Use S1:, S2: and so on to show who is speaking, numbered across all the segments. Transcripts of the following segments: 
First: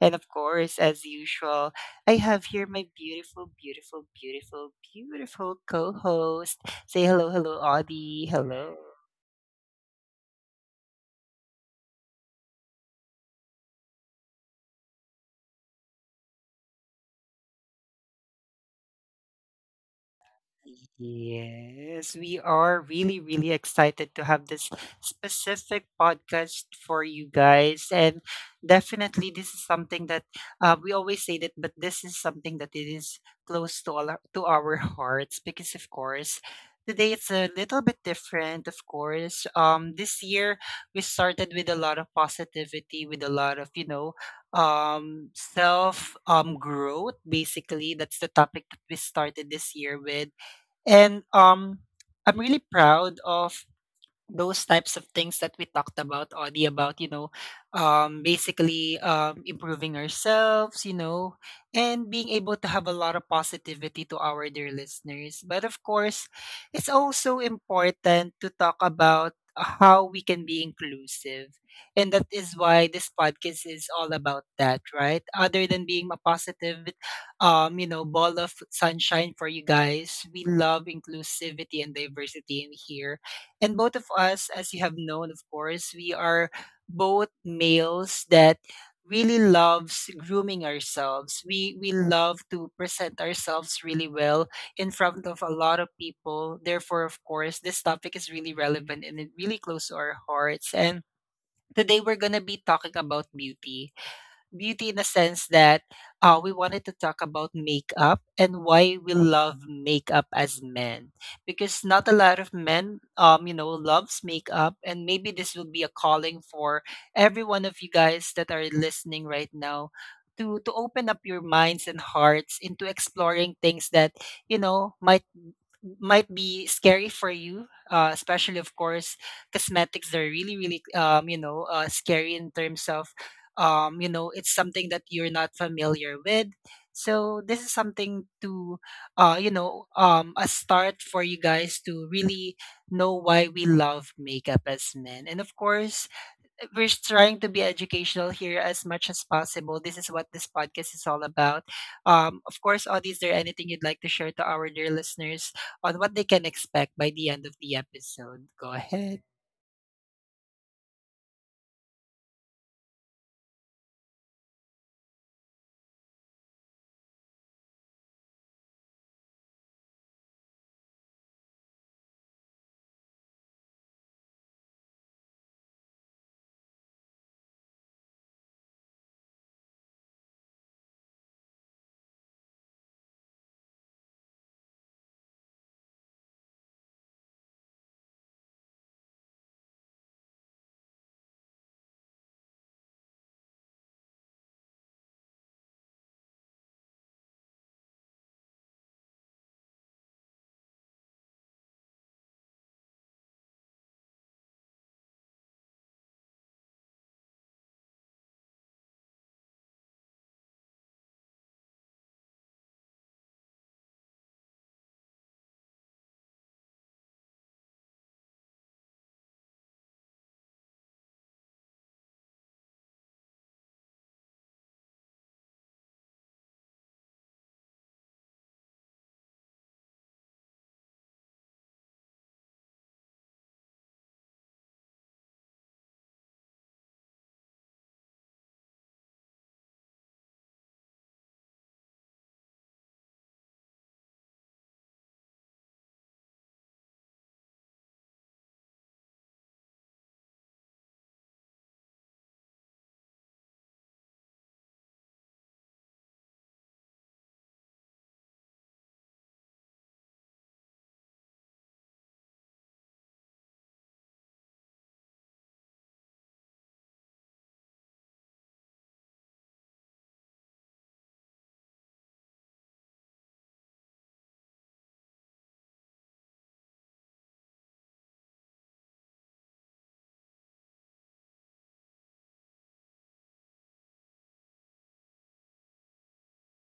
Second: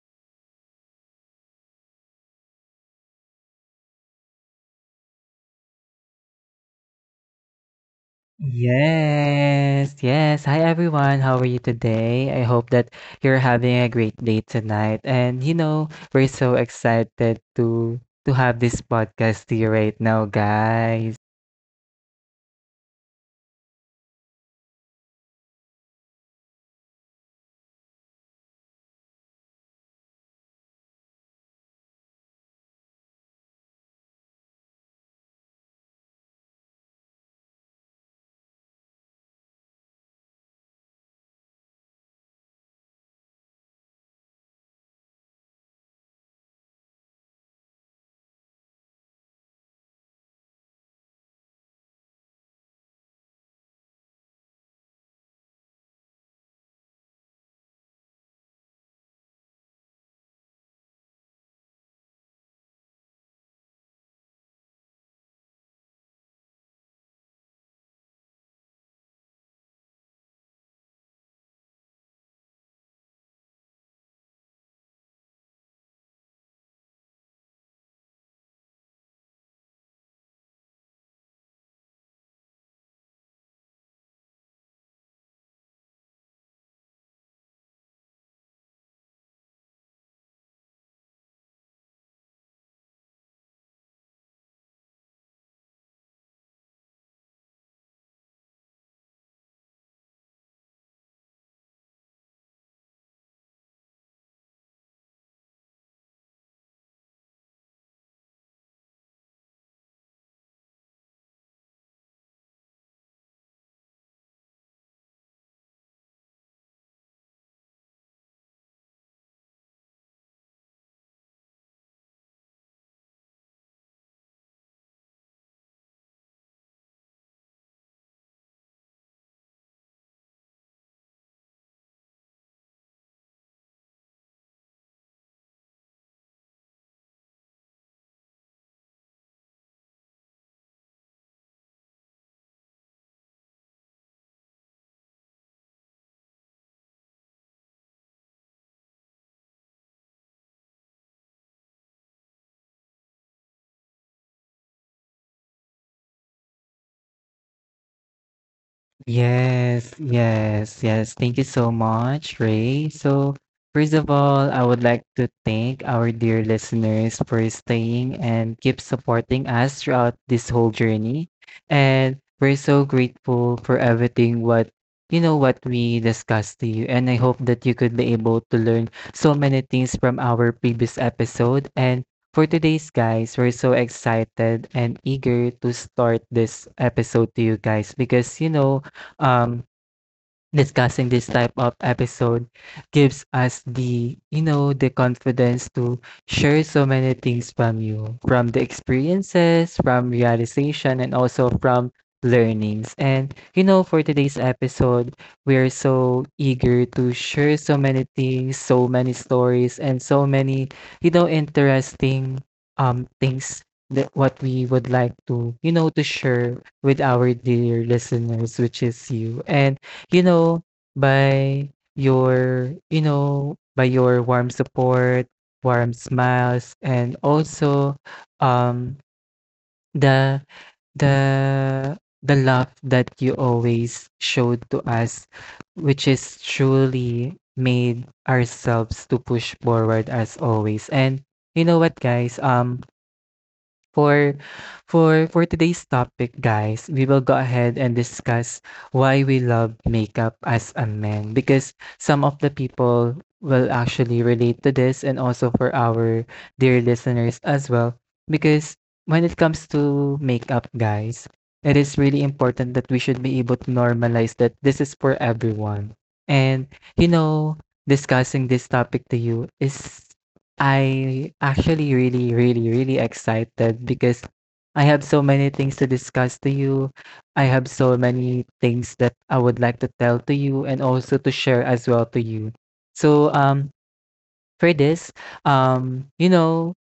S1: And of course, as usual, I have here my beautiful, beautiful, beautiful, beautiful co host. Say hello, hello, Audie. Hello.
S2: Yes, yes. Hi everyone. How are you today? I hope that you're having a great day tonight. And you know, we're so excited to have this podcast to you right now, guys.
S1: Yes, we are really, really excited to have this specific podcast for you guys. And definitely, this is something that we always say that, but this is something that it is close to, all our, to our hearts because, of course, today it's a little bit different, of course. This year, we started with a lot of positivity, with a lot of, self growth. Basically, that's the topic that we started this year with. And, um, I'm really proud of those types of things that we talked about, Audie, about, basically improving ourselves, you know, and being able to have a lot of positivity to our dear listeners. But of course, it's also important to talk about how we can be inclusive, and that is why this podcast is all about that, right? Other than being a positive, you know, ball of sunshine for you guys, we love inclusivity and diversity in here. And both of us, as you have known, of course, we are both males that really loves grooming ourselves. We love to present ourselves really well in front of a lot of people. Therefore, of course, this topic is really relevant, and it really close to our hearts. And today we're gonna be talking about beauty, beauty in the sense that we wanted to talk about makeup and why we love makeup as men, because not a lot of men you know, loves makeup. And maybe this will be a calling for every one of you guys that are listening right now to open up your minds and hearts into exploring things that, you know, might be scary for you, especially, of course, cosmetics are really, really, you know, scary in terms of, you know, it's something that you're not familiar with. So this is something to, you know, a start for you guys to really know why we love makeup as men. And of course, we're trying to be educational here as much as possible. This is what this podcast is all about. Of course, Audie, is there anything you'd like to share to our dear listeners on what they can expect by the end of the episode? Go ahead.
S2: Yes, yes, yes. Thank you so much, Ray. So, first of all, I would like to thank our dear listeners for staying and keep supporting us throughout this whole journey. And we're so grateful for everything what we discussed to you. And I hope that you could be able to learn so many things from our previous episode. And for today's guys, we're so excited and eager to start this episode to you guys because you know um, discussing this type of episode gives us the the confidence to share so many things from you from the experiences from realization and also from learnings and you know for today's episode we're so eager to share so many things so many stories and so many you know interesting things that what we would like to to share with our dear listeners which is you. And you know, by your warm support, warm smiles, and also um the the the love that you always showed to us, which is truly made ourselves to push forward as always. And you know what, guys? For today's topic, guys, we will go ahead and discuss why we love makeup as a man because some of the people will actually relate to this and also for our dear listeners as well because when it comes to makeup, guys, it is really important that we should be able to normalize that this is for everyone. And you know, discussing this topic to you is, I actually really, really, really excited because I have so many things to discuss to you. I have so many things that I would like to tell to you and also to share as well to you. So for this, you know,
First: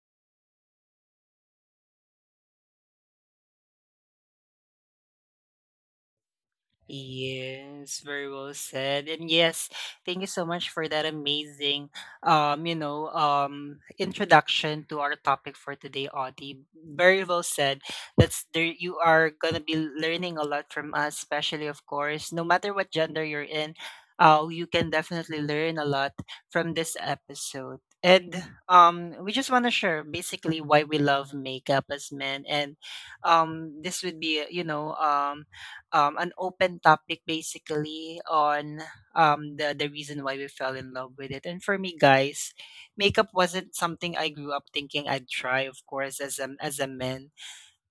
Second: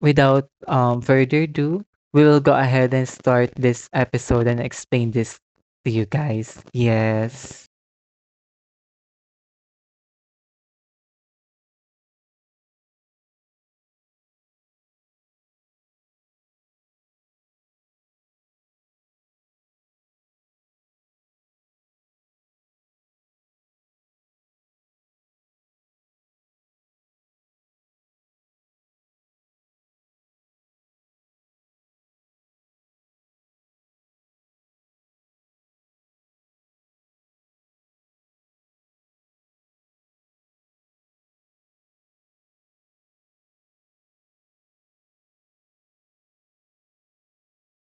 S2: without further ado, we will go ahead and start this episode and explain this to you guys. Yes.
S1: Yes, very well said. And yes, thank you so much for that amazing, you know, introduction to our topic for today, Audie. Very well said. That's there you are gonna be learning a lot from us, especially of course, no matter what gender you're in, you can definitely learn a lot from this episode. And we just wanna share basically why we love makeup as men. And this would be, you know, an open topic basically on, the reason why we fell in love with it. And for me, guys, makeup wasn't something I grew up thinking I'd try. Of course, as a man,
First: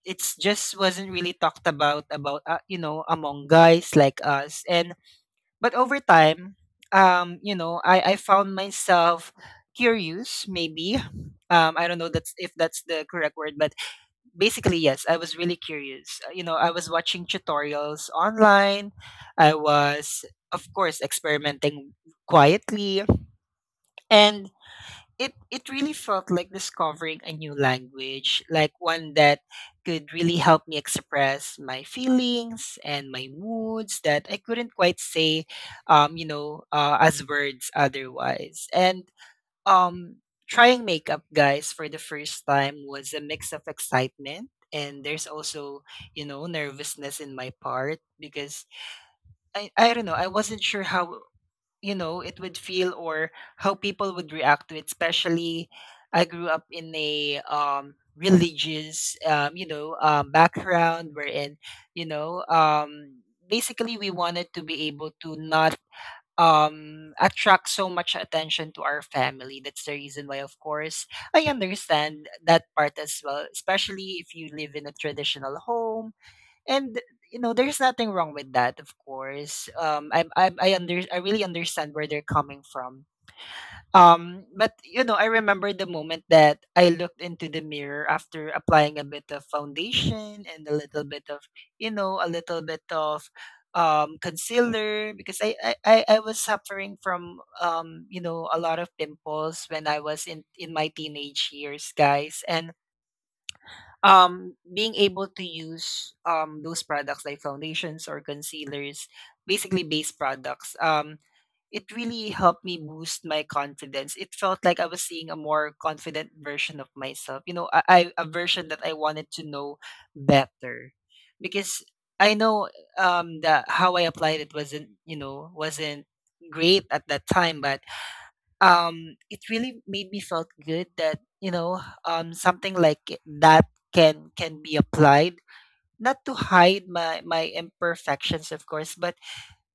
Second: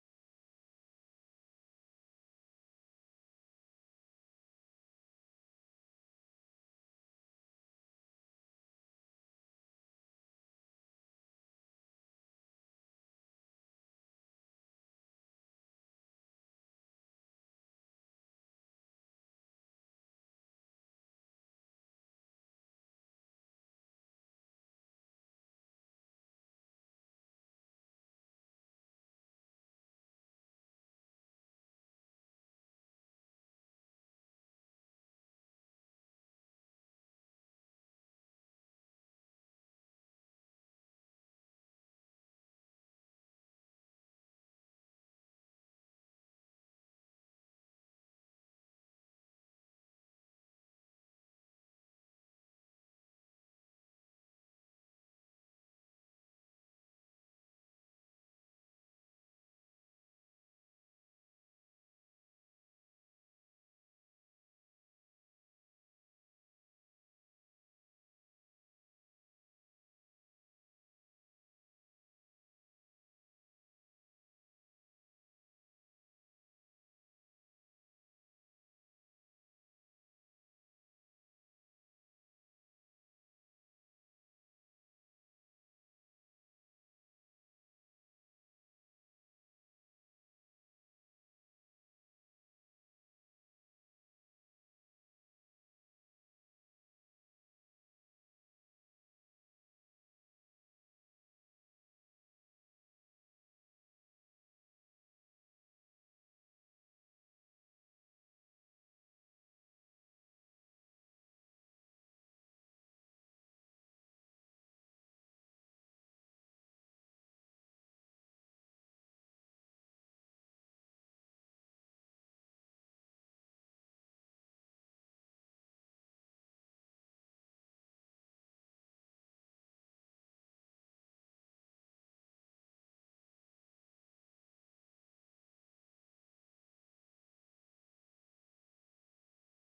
S1: it's just wasn't really talked about, you know, among guys like us. And but over time, you know, I found myself curious, maybe, I don't know, that's if that's the correct word, but basically, yes, I was really curious. You know, I was watching tutorials online. I was, of course, experimenting quietly, and it really felt like discovering a new language, like one that could really help me express my feelings and my moods that I couldn't quite say, you know, as words otherwise. And um trying makeup, guys, for the first time was a mix of excitement, and there's also, you know, nervousness in my part, because I don't know, I wasn't sure how, you know, it would feel, or how people would react to it. Especially, I grew up in a religious, you know, background, wherein, you know, basically we wanted to be able to not attract so much attention to our family. That's the reason why, of course, I understand that part as well, especially if you live in a traditional home. And, you know, there's nothing wrong with that, of course. I really understand where they're coming from. But you know, I remember the moment that I looked into the mirror after applying a bit of foundation and a little bit of, you know, a little bit of concealer, because I was suffering from, you know, a lot of pimples when I was in my teenage years, guys. And being able to use those products like foundations or concealers, basically base products. It really helped me boost my confidence. It felt like I was seeing a more confident version of myself. You know, I a version that I wanted to know better, because I know that how I applied it wasn't, you know, wasn't great at that time. But it really made me felt good that, you know, something like that can be applied, not to hide my my imperfections, of course, but,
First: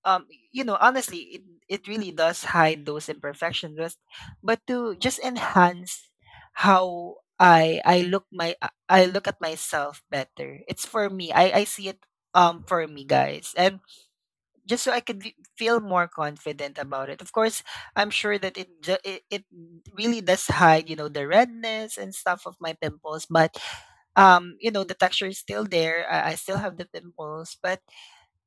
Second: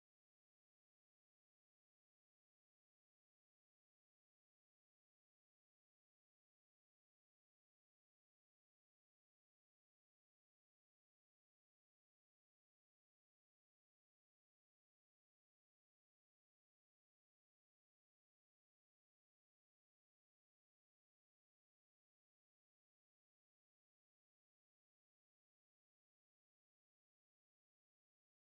S1: um you know, honestly, it really does hide those imperfections, but to just enhance how I look. My I look at myself better. It's for me. I see it, for me, guys. And just so feel more confident about it. Of course, I'm sure that it, it really does hide, you know, the redness and stuff of my pimples. But you know, the texture is still there. I still have the pimples. But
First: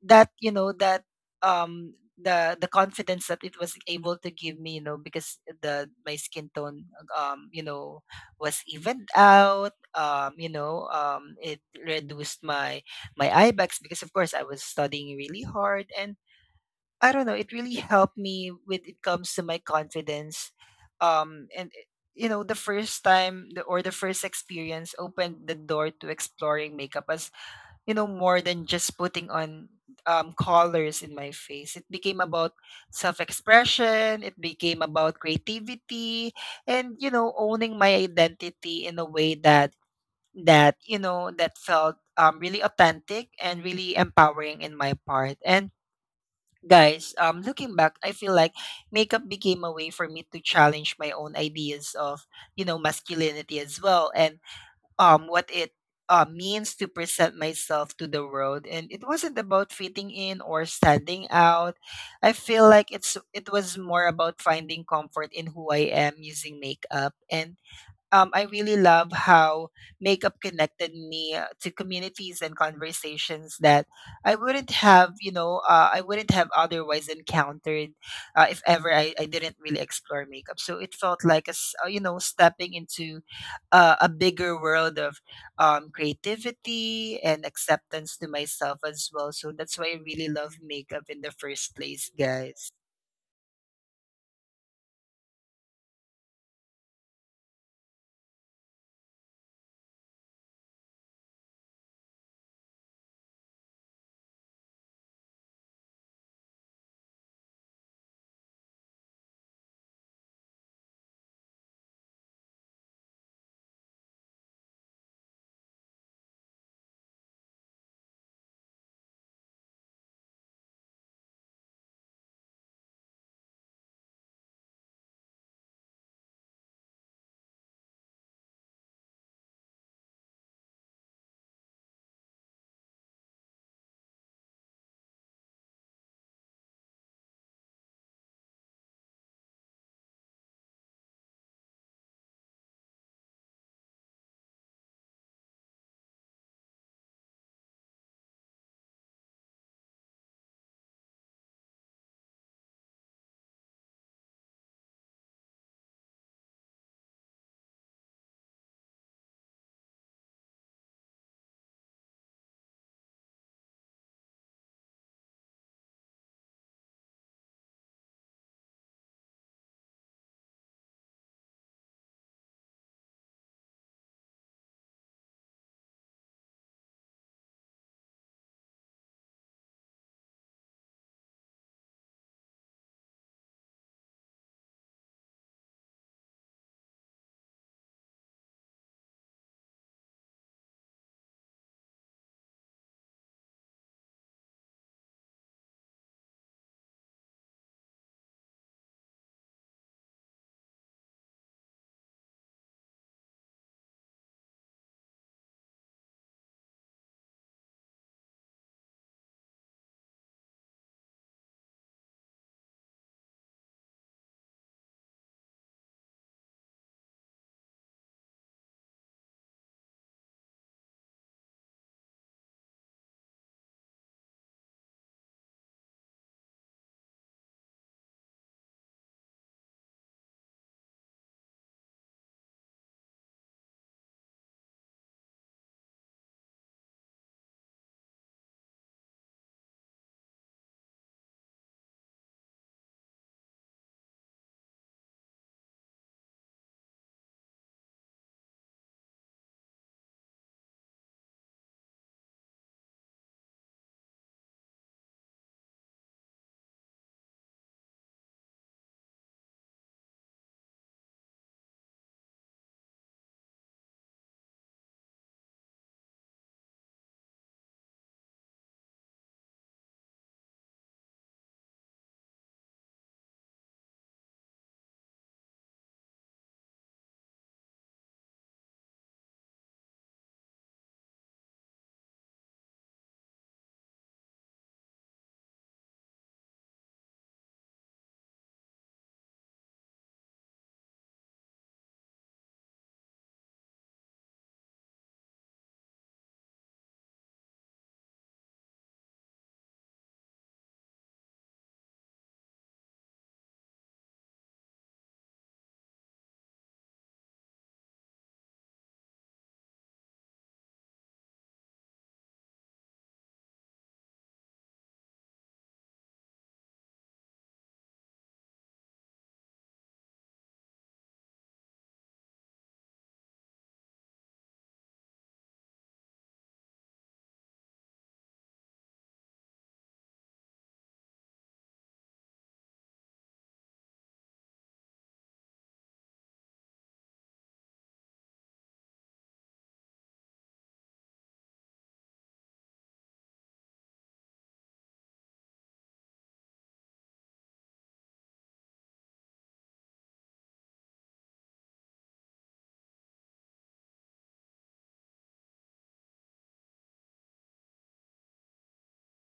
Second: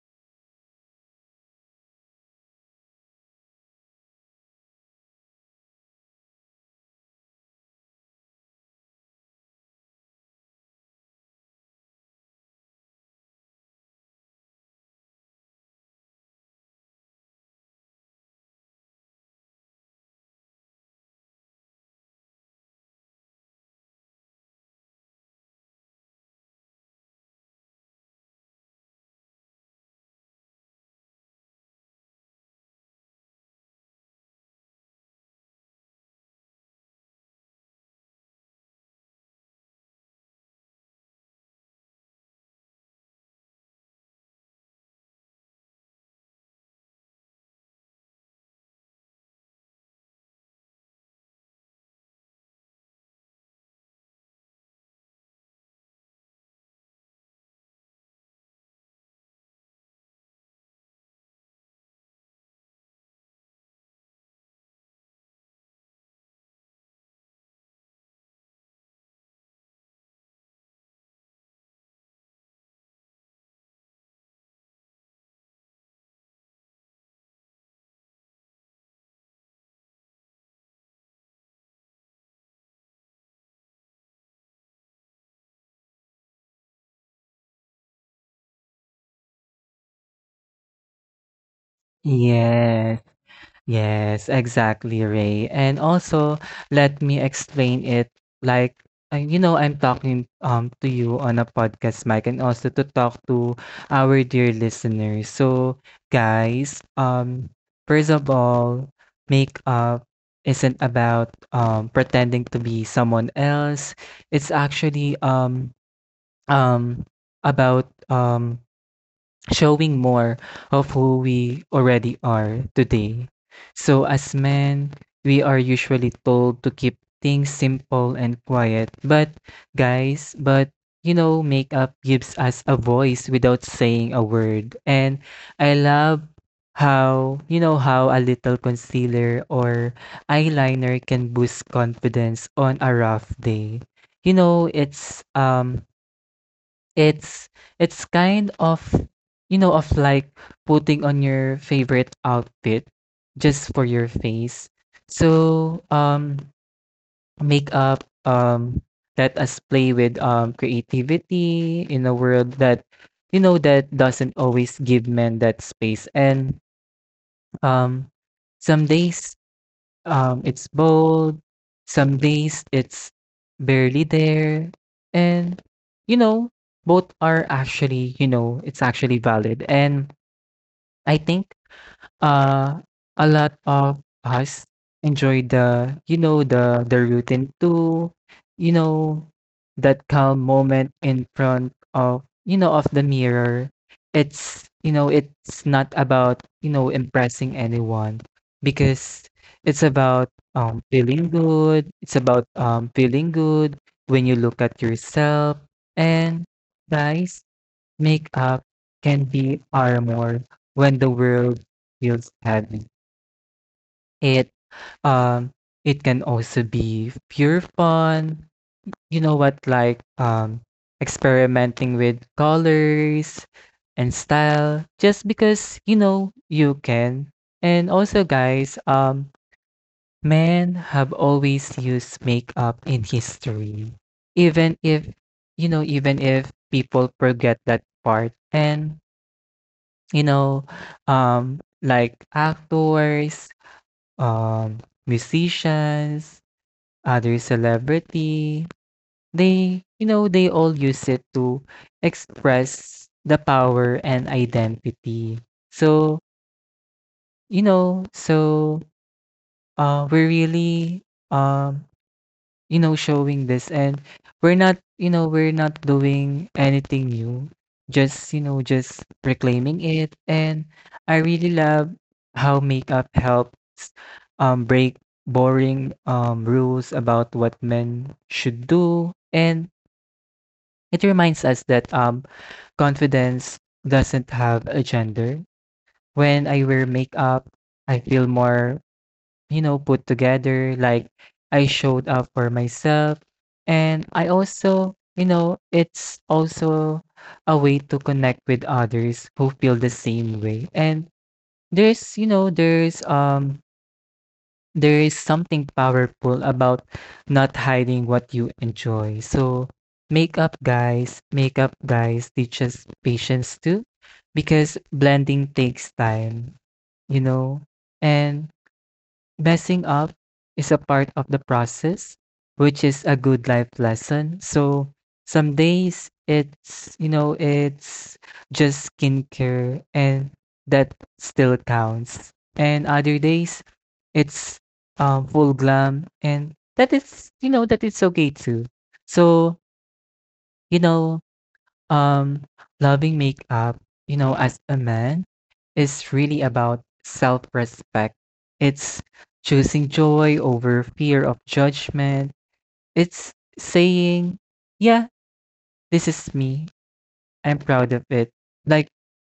S1: that, you know, that, the confidence that it was able to give me, you know, because the my skin tone, you know, was evened out. You know, it reduced my my eye bags, because of course, I was studying really hard. And I don't know, it really helped me with it comes to my confidence. And you know, the first experience opened the door to exploring makeup as, you know, more than just putting on, colors in my face. It became about self expression, it became about creativity, and, you know, owning my identity in a way that, you know, that felt, really authentic and really empowering in my part. And guys, looking back, I feel like makeup became a way for me to challenge my own ideas of, you know, masculinity as well. And what it, means to present myself to the world. And it wasn't about fitting in or standing out. I feel like it was more about finding comfort in who I am using makeup. And I really love how makeup connected me, to communities and conversations that I wouldn't have, you know, I wouldn't have otherwise encountered, if ever I didn't really explore makeup. So it felt like, you know, stepping into, a bigger world of, creativity and acceptance to myself as well. So that's why I really love makeup in the first place, guys.
S2: Yes. Yes, exactly, Ray. And also, let me explain it like you know, I'm talking to you on a podcast mic and also to talk to our dear listeners. So, guys, first of all, makeup isn't about pretending to be someone else. It's actually um about showing more of who we already are today. So, as men, we are usually told to keep things simple and quiet. But, guys, but you know, makeup gives us a voice without saying a word. And I love how, you know, how a little concealer or eyeliner can boost confidence on a rough day. You know, it's kind of, you know, of like putting on your favorite outfit just for your face. So, makeup let us play with creativity in a world that you know that doesn't always give men that space. And um some days it's bold. Some days it's barely there. And, you know, both are actually, you know, it's actually valid. And I think uh, a lot of us enjoy the, you know, the routine too, you know, that calm moment in front of, you know, of the mirror. It's, you know, it's not about, you know, impressing anyone because it's about feeling good. It's about feeling good when you look at yourself. And guys, makeup can be armor when the world feels heavy. It um it can also be pure fun. You know what, like experimenting with colors and style just because you know you can. And also, guys, men have always used makeup in history. Even if you know even if people forget that part. And you know, like actors, um, musicians, other celebrity, they, you know, they all use it to express the power and identity. So, you know, so we're really um, you know, showing this and we're not, you know, we're not doing anything new. Just, you know, just reclaiming it. And I really love how makeup helps break boring rules about what men should do. And it reminds us that confidence doesn't have a gender. When I wear makeup, I feel more you know, put together. Like I showed up for myself. And I also, you know, it's also a way to connect with others who feel the same way. And there's, you know, there's there is something powerful about not hiding what you enjoy. So makeup guys teaches patience too because blending takes time, you know. And messing up is a part of the process, which is a good life lesson. So some days it's, you know, it's just skincare and that still counts. And other days it's full glam and that is, you know, that it's okay too. So, you know, um, loving makeup, you know, as a man, is really about self respect. It's choosing joy over fear of judgment. It's saying, yeah, this is me. I'm proud of it. Like,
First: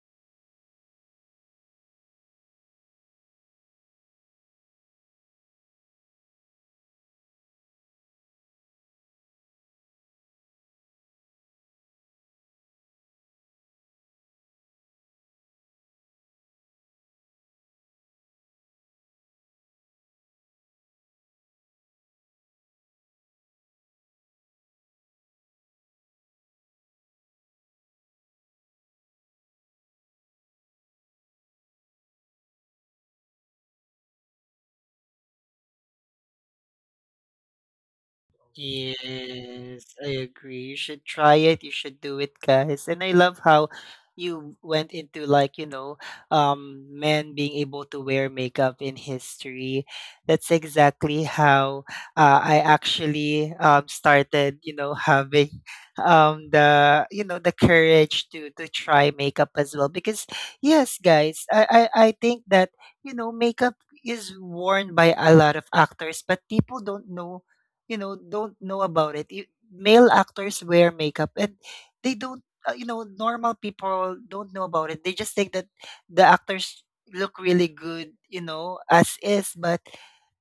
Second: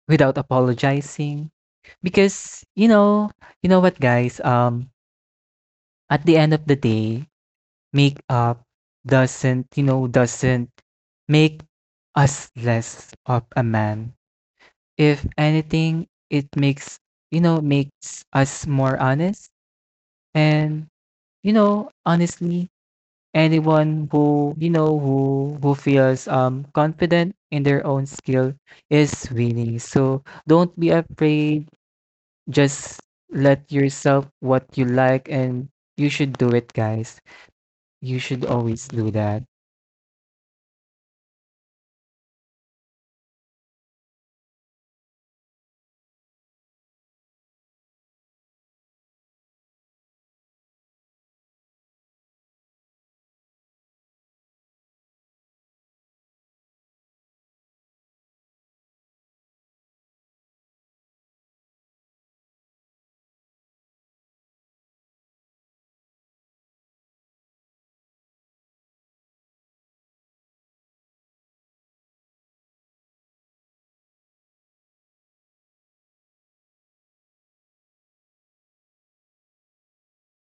S2: without apologizing. Because you know what, guys? At the end of the day, makeup doesn't you know doesn't make us less of a man. If anything, it makes, you know, makes us more honest. And, you know, honestly, anyone who, you know, who feels confident in their own skill is winning. So don't be afraid. Just let yourself what you like and you should do it, guys. You should always do that.
S1: Yes, I agree. You should try it. You should do it, guys. And I love how you went into like, you know, men being able to wear makeup in history. That's exactly how, I actually started, you know, having the, you know, the courage to try makeup as well. Because yes guys, I think that, you know, makeup is worn by a lot of actors, but people don't know, you know, don't know about it. You, male actors wear makeup, and they don't, you know, normal people don't know about it. They just think that the actors look really good, you know, as is. But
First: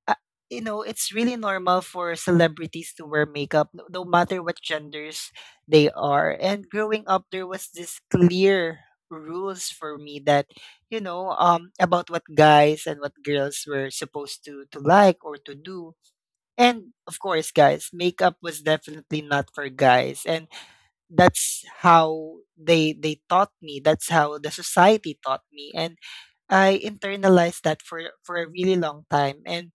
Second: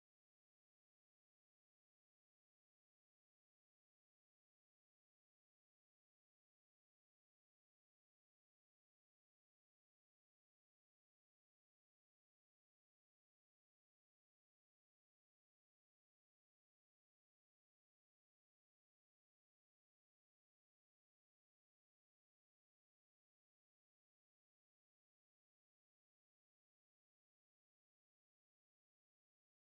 S1: uh, you know, it's really normal for celebrities to wear makeup, no matter what genders they are. And growing up, there was this clear rules for me that, you know, about what guys and what girls were supposed to like or to do. And of course, guys, makeup was definitely not for guys. And that's how they taught me. That's how the society taught me. And I internalized that for a really long time. And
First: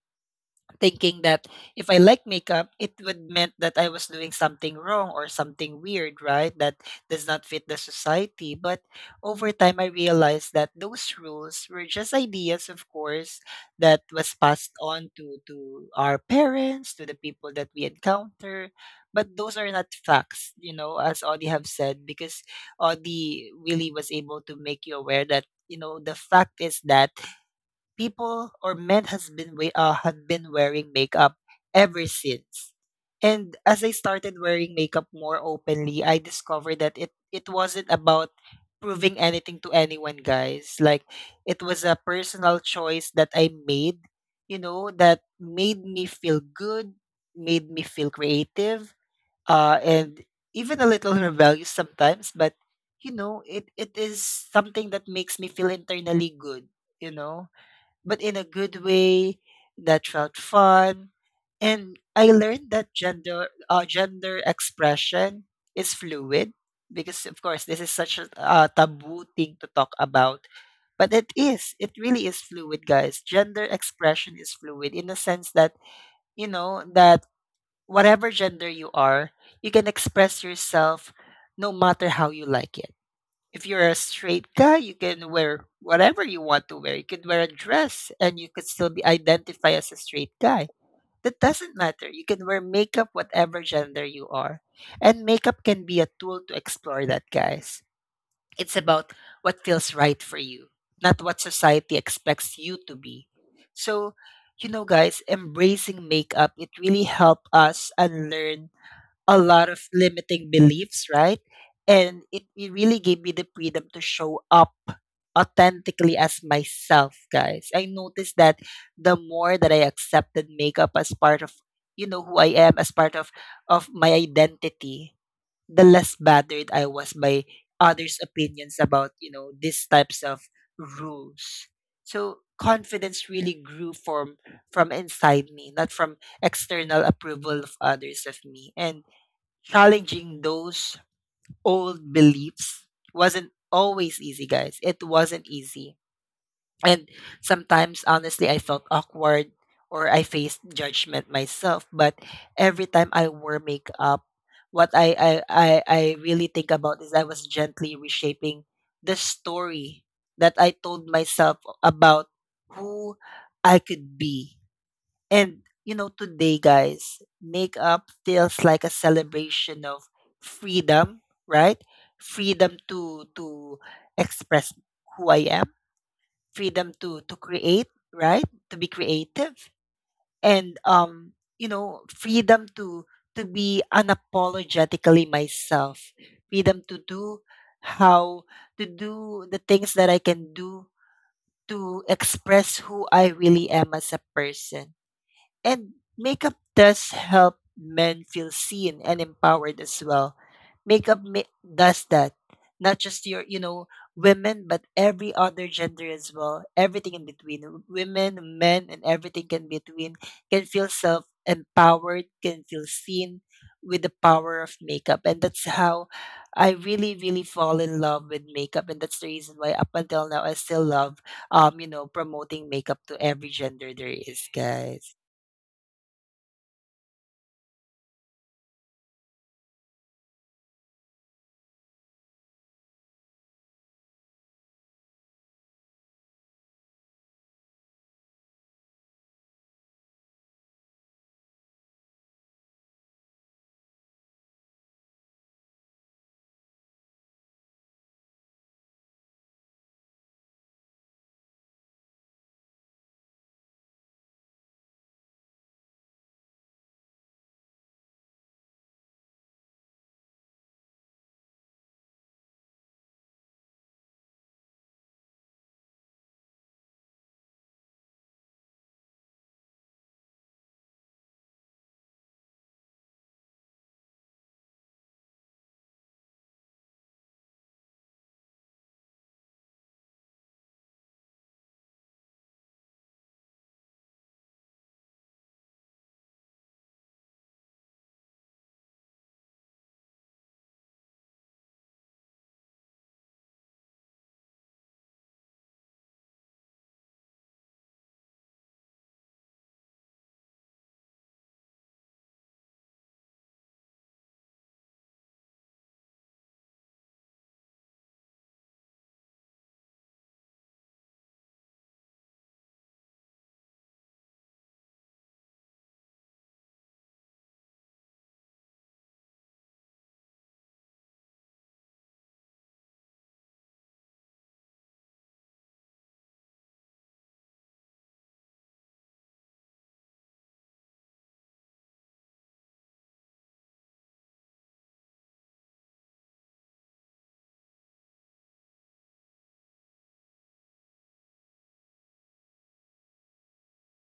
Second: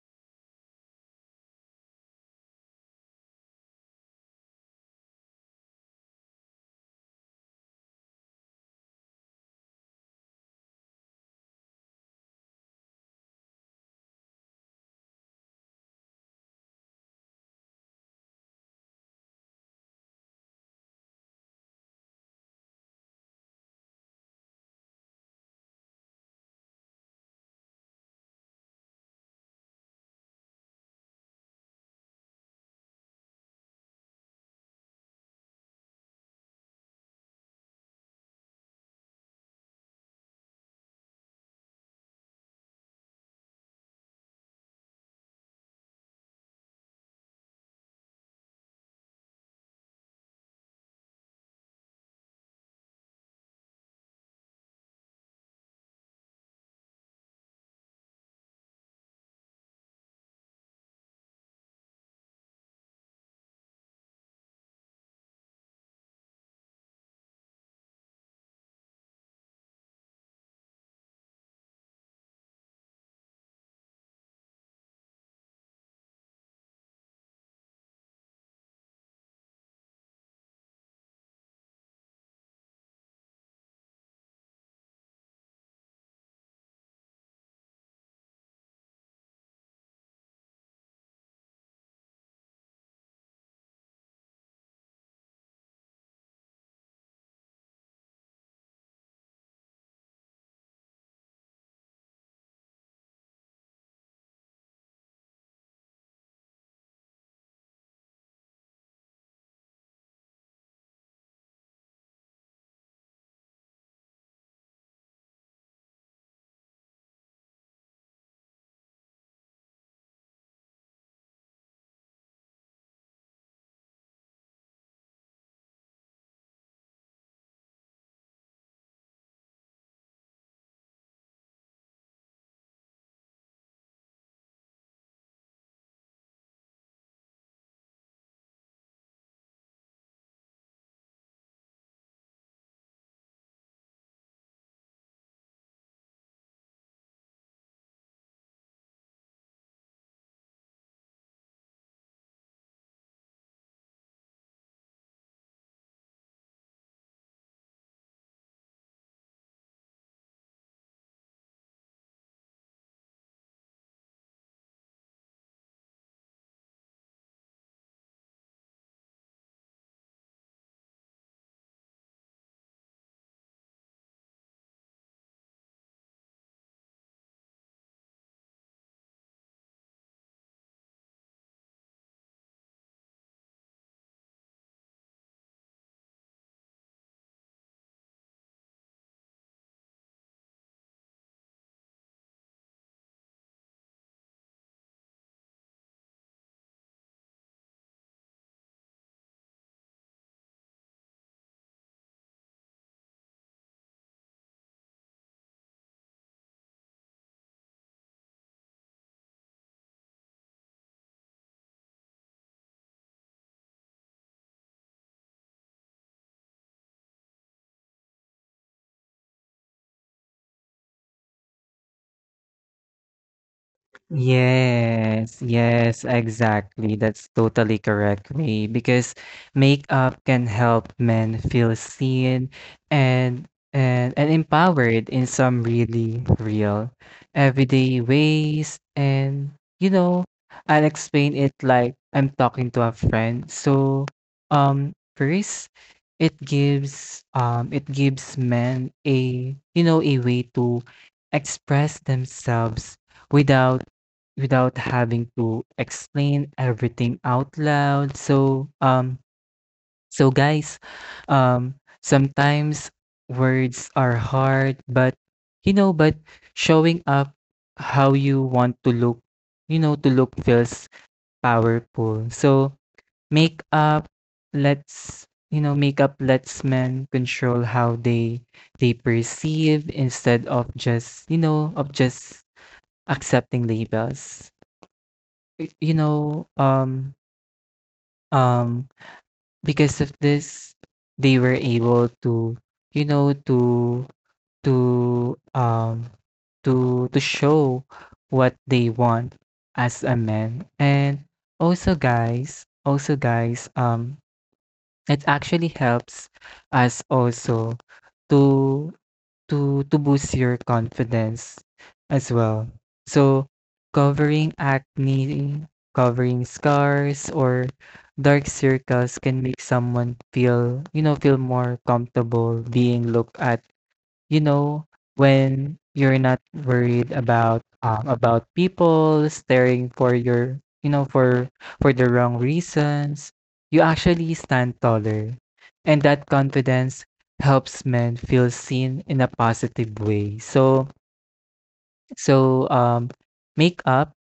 S1: thinking that if I like makeup, it would meant that I was doing something wrong or something weird, right? That does not fit the society. But over time, I realized that those rules were just ideas, of course, that was passed on to our parents, to the people that we encounter. But those are not facts, as Audie have said, because Audie really was able to make you aware that you know the fact is that people or men has been we had been wearing makeup ever since. And as I started wearing makeup more openly, I discovered that it wasn't about proving anything to anyone, guys. Like it was a personal choice that I made, you know, that made me feel good, made me feel creative, and even a little rebellious sometimes, but you know, it is something that makes me feel internally good, you know? But in a good way that felt fun. And I learned that gender expression is fluid because of course this is such a taboo thing to talk about, but it really is fluid, guys. Gender expression is fluid in the sense that, you know, that whatever gender you are, you can express yourself no matter how you like it. If you're a straight guy, you can wear whatever you want to wear. You can wear a dress and you could still be identified as a straight guy. That doesn't matter. You can wear makeup whatever gender you are. And makeup can be a tool to explore that, guys. It's about what feels right for you, not what society expects you to be. So, you know, guys, embracing makeup, it really helped us unlearn a lot of limiting beliefs, right? And it really gave me the freedom to show up authentically as myself, guys. I noticed that the more that I accepted makeup as part of, you know, who I am, as part of my identity, the less bothered I was by others' opinions about, you know, these types of rules. So confidence really grew from inside me, not from external approval of others of me. And challenging those old beliefs wasn't always easy, guys. It wasn't easy. And sometimes, honestly, I felt awkward or I faced judgment myself. But every time I wore makeup, what I really think about is I was gently reshaping the story that I told myself about who I could be. And you know, today, guys, makeup feels like a celebration of freedom, right? Freedom to express who I am, freedom to create, right? To be creative, and you know, freedom to be unapologetically myself, freedom to do how to do the things that I can do to express who I really am as a person. And makeup does help men feel seen and empowered as well. Makeup does that. Not just your, you know, women, but every other gender as well. Everything in between. Women, men, and everything in between can feel self empowered, can feel seen with the power of makeup. And that's how I really, really fall in love with makeup. And that's the reason why up until now I still love you know, promoting makeup to every gender there is, guys.
S2: Yes, yes, exactly. That's totally correct, Ray. Because makeup can help men feel seen and and empowered in some really real everyday ways. And you know, I'll explain it like I'm talking to a friend. So, first it gives men a you know a way to express themselves without having to explain everything out loud. So, so guys, um, sometimes words are hard, but you know, but showing up how you want to look, you know, to look feels powerful. So make up us you know makeup lets men control how they perceive instead of just you know of just accepting labels you know um because of this they were able to you know to um to to show what they want as a man. And also guys, it actually helps us also to boost your confidence as well. So covering acne, covering scars or dark circles can make someone feel, you know, feel more comfortable being looked at. You know, when you're not worried about people staring for your, you know, for the wrong reasons, you actually stand taller. And that confidence helps men feel seen in a positive way. So so um makeup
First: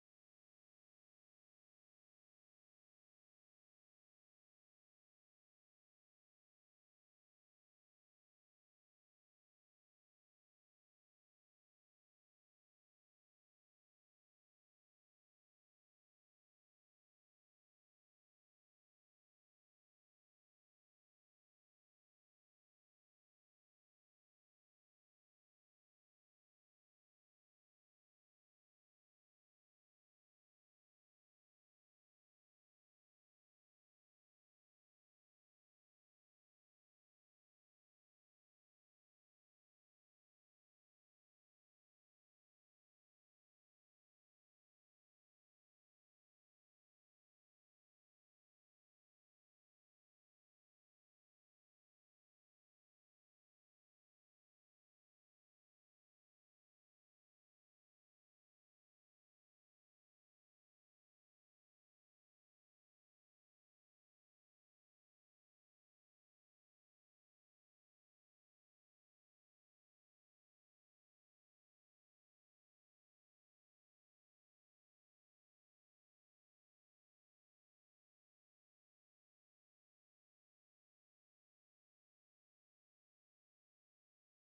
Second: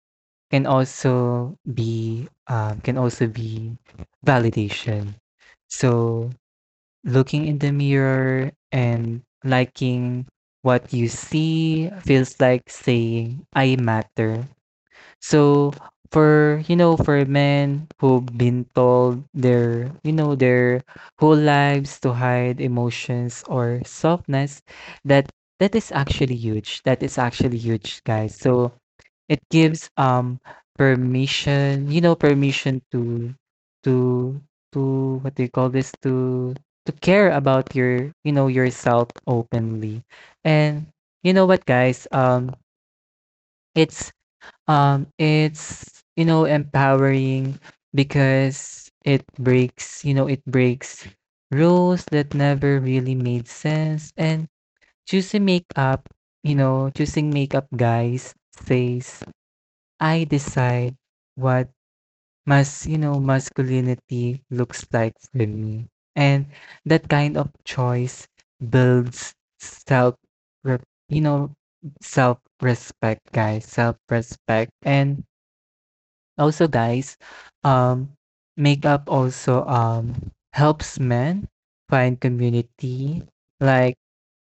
S2: can also be validation. So looking in the mirror and liking what you see feels like saying, I matter. So, for, you know, for men who've been told their, you know, their whole lives to hide emotions or softness, that is actually huge. That is actually huge, guys. So, it gives permission, you know, permission to to to what do you call this? To care about your, you know, yourself openly. And you know what, guys? It's it's you know empowering because it breaks, you know, it breaks rules that never really made sense. And choosing makeup you know, choosing makeup guys says I decide what mas you know, masculinity looks like for me. And that kind of choice builds self you know, self-respect, guys, self-respect. And also guys, um makeup also helps men find community, like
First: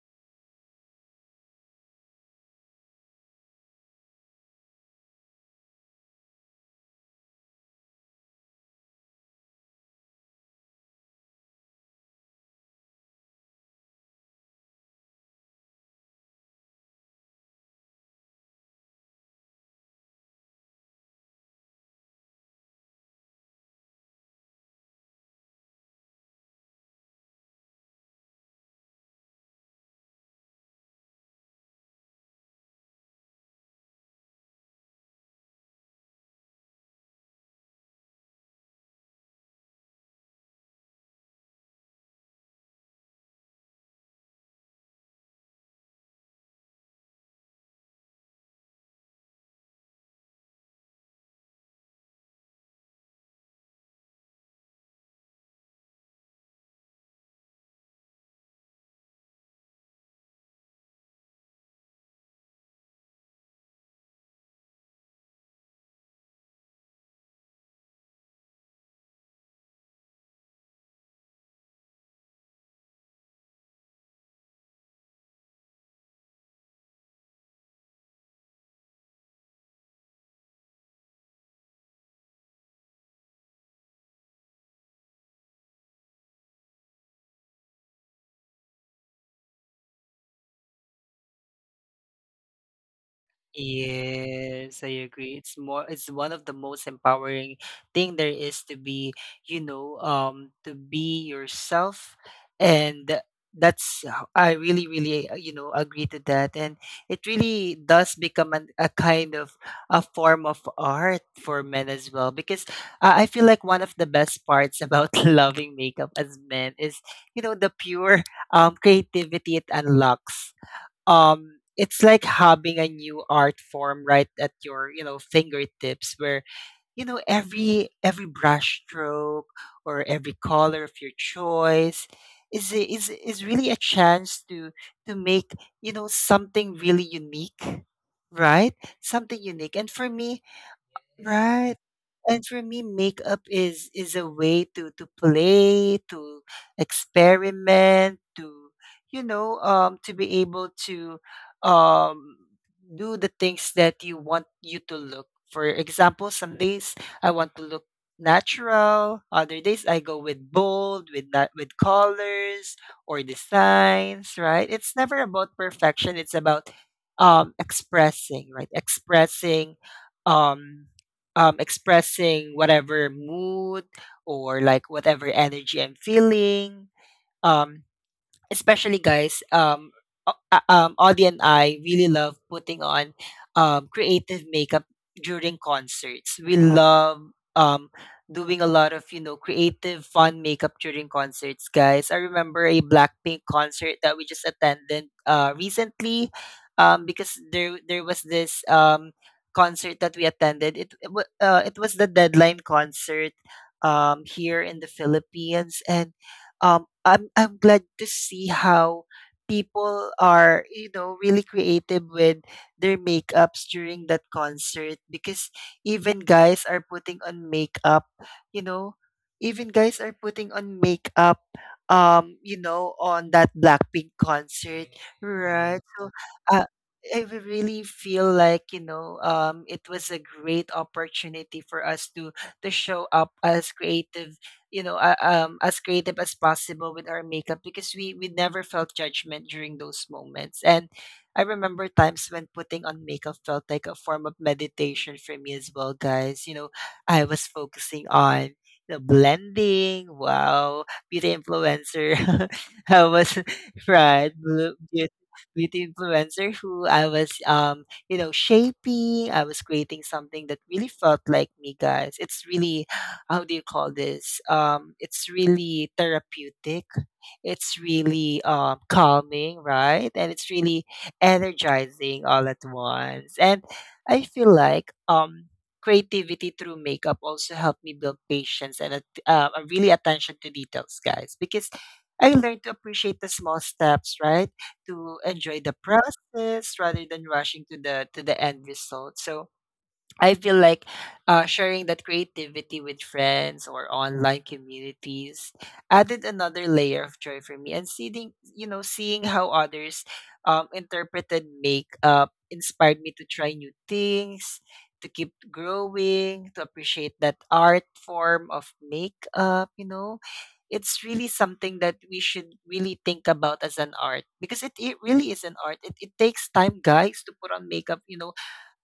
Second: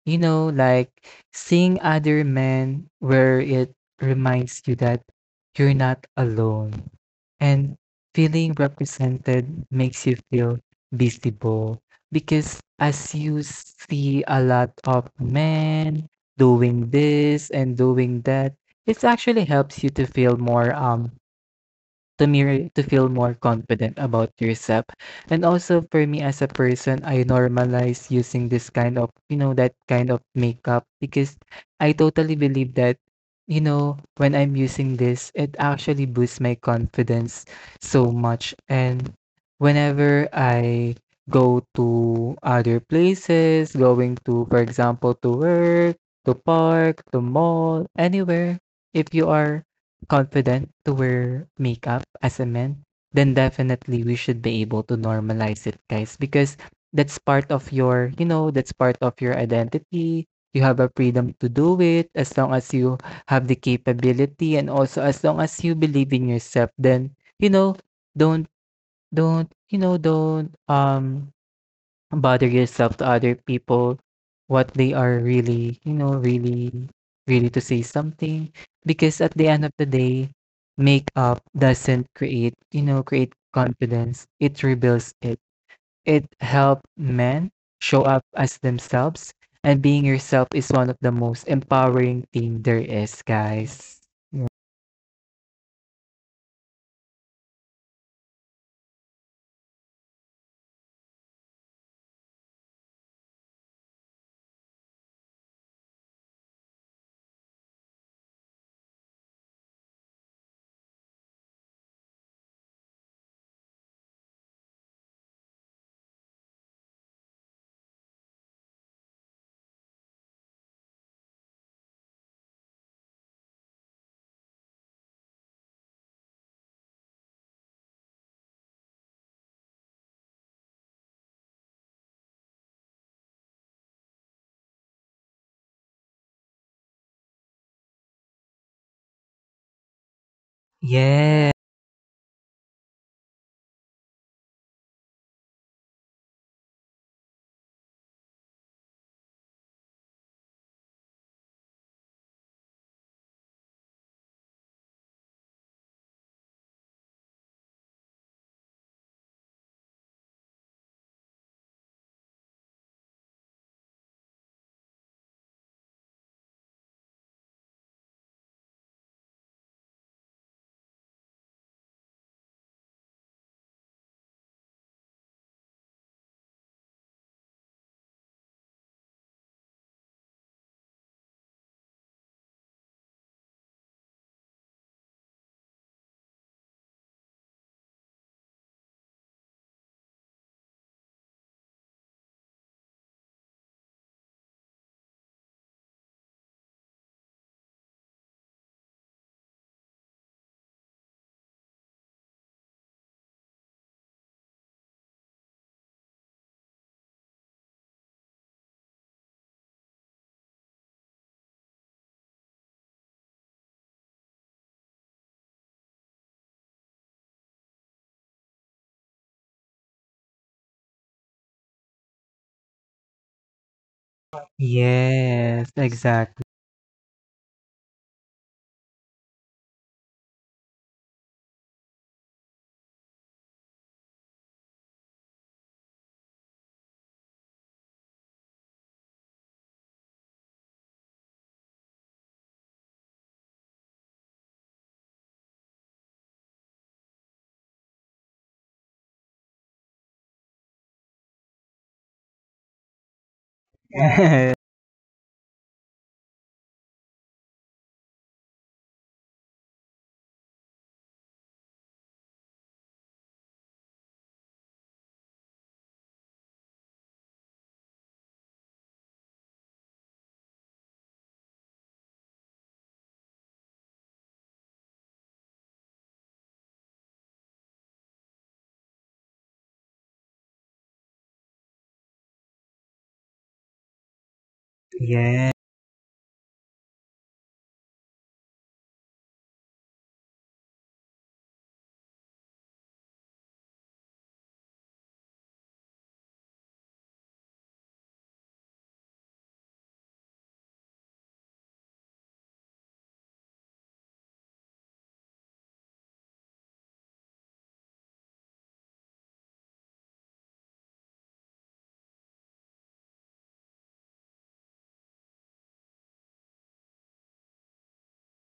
S2: you know, like seeing other men where it reminds you that you're not alone. And feeling represented makes you feel visible because as you see a lot of men doing this and doing that, it actually helps you to feel more to feel more confident about yourself. And also for me as a person, I normalize using this kind of, you know, that kind of makeup because I totally believe that, you know, when I'm using this, it actually boosts my confidence so much. And whenever I go to other places, going to, for example, to work, to park, to mall, anywhere, if you are confident to wear makeup as a man, then definitely we should be able to normalize it, guys, because that's part of your, you know, that's part of your identity. You have a freedom to do it as long as you have the capability and also as long as you believe in yourself, then, you know, don't you know, don't bother yourself to other people, what they are really, you know, really, really to say something. Because at the end of the day, makeup doesn't create, create confidence. It rebuilds it. It help men show up as themselves. And being yourself is one of the most empowering thing there is, guys.
S1: Yes, I agree. It's more it's one of the most empowering thing there is to be, you know, to be yourself. And that's how I really really you know agree to that. And it really does become an, a kind of a form of art for men as well, because I feel like one of the best parts about loving makeup as men is, you know, the pure creativity it unlocks. It's like having a new art form right at your, you know, fingertips, where, you know, every brush stroke or every color of your choice is is really a chance to make, you know, something really unique, right? Something unique. And for me, right.
S2: Yeah.
S1: And for me, makeup is a way to play, to experiment, to, you know, to be able to um do the things that you want you to look. For example, some days I want to look natural. Other days I go with bold, with that, with colors or designs. Right? It's never about perfection. It's about expressing, right? Expressing um expressing whatever mood or like whatever energy I'm feeling. Um, especially guys, Audie and I really love putting on creative makeup during concerts. We love um doing a lot of, you know, creative fun makeup during concerts, guys. I remember a Blackpink concert that we just attended recently. Because there was this concert that we attended. It was the Deadline concert here in the Philippines. And I'm glad to see how people are, you know, really creative with their makeups during that concert, because even guys are putting on makeup, you know. Even guys are putting on makeup, you know, on that Blackpink concert, right?
S2: Yes,
S1: So uh,
S2: exactly.
S1: I really feel like, you know, it was a great opportunity for us to show up as creative, you know, as creative as possible with our makeup, because we never felt judgment during those moments. And I remember times when putting on makeup felt like a form of meditation for me as well, guys. You know, I was focusing on the blending. Wow, beauty influencer. I was right. Beauty, beauty influencer who I was, you know, shaping. I was creating something that really felt like me, guys. It's really, how do you call this? It's really therapeutic. It's really calming, right? And it's really energizing all at once. And I feel like creativity through makeup also helped me build patience and a really attention to details, guys, because I learned to appreciate the small steps, right? To enjoy the
S2: Yes.
S1: process rather than rushing to the end result. So I feel like sharing that creativity with friends or online communities added another layer of joy for me. And seeing, you know, seeing how others interpreted makeup inspired me to try new things, to keep growing, to appreciate that art form of makeup. You know, it's really something that we should really think about as an art, because it really is an art. It takes time, guys, to put on makeup. You know,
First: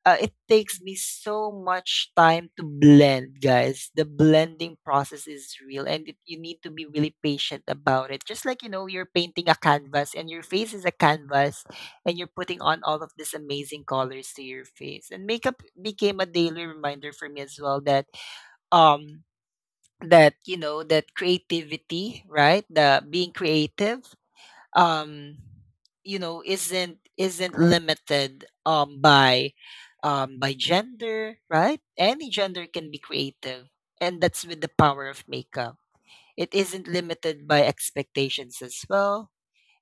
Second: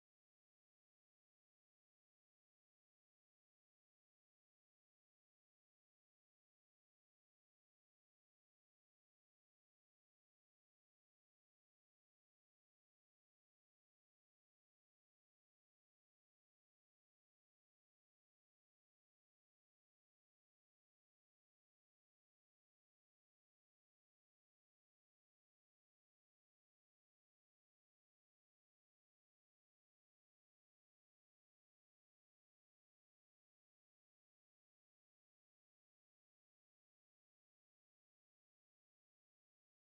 S1: it takes me so much time to blend, guys. The blending process is real, and it, you need to be really patient about it. Just like, you know, you're painting a canvas, and your face is a canvas, and you're putting on all of these amazing colors to your face. And makeup became a daily reminder for me as well that um that, you know, that creativity, right? The being creative, um you know, isn't limited by gender. Right? Any gender can be creative, and that's with the power of makeup. It isn't limited by expectations as well.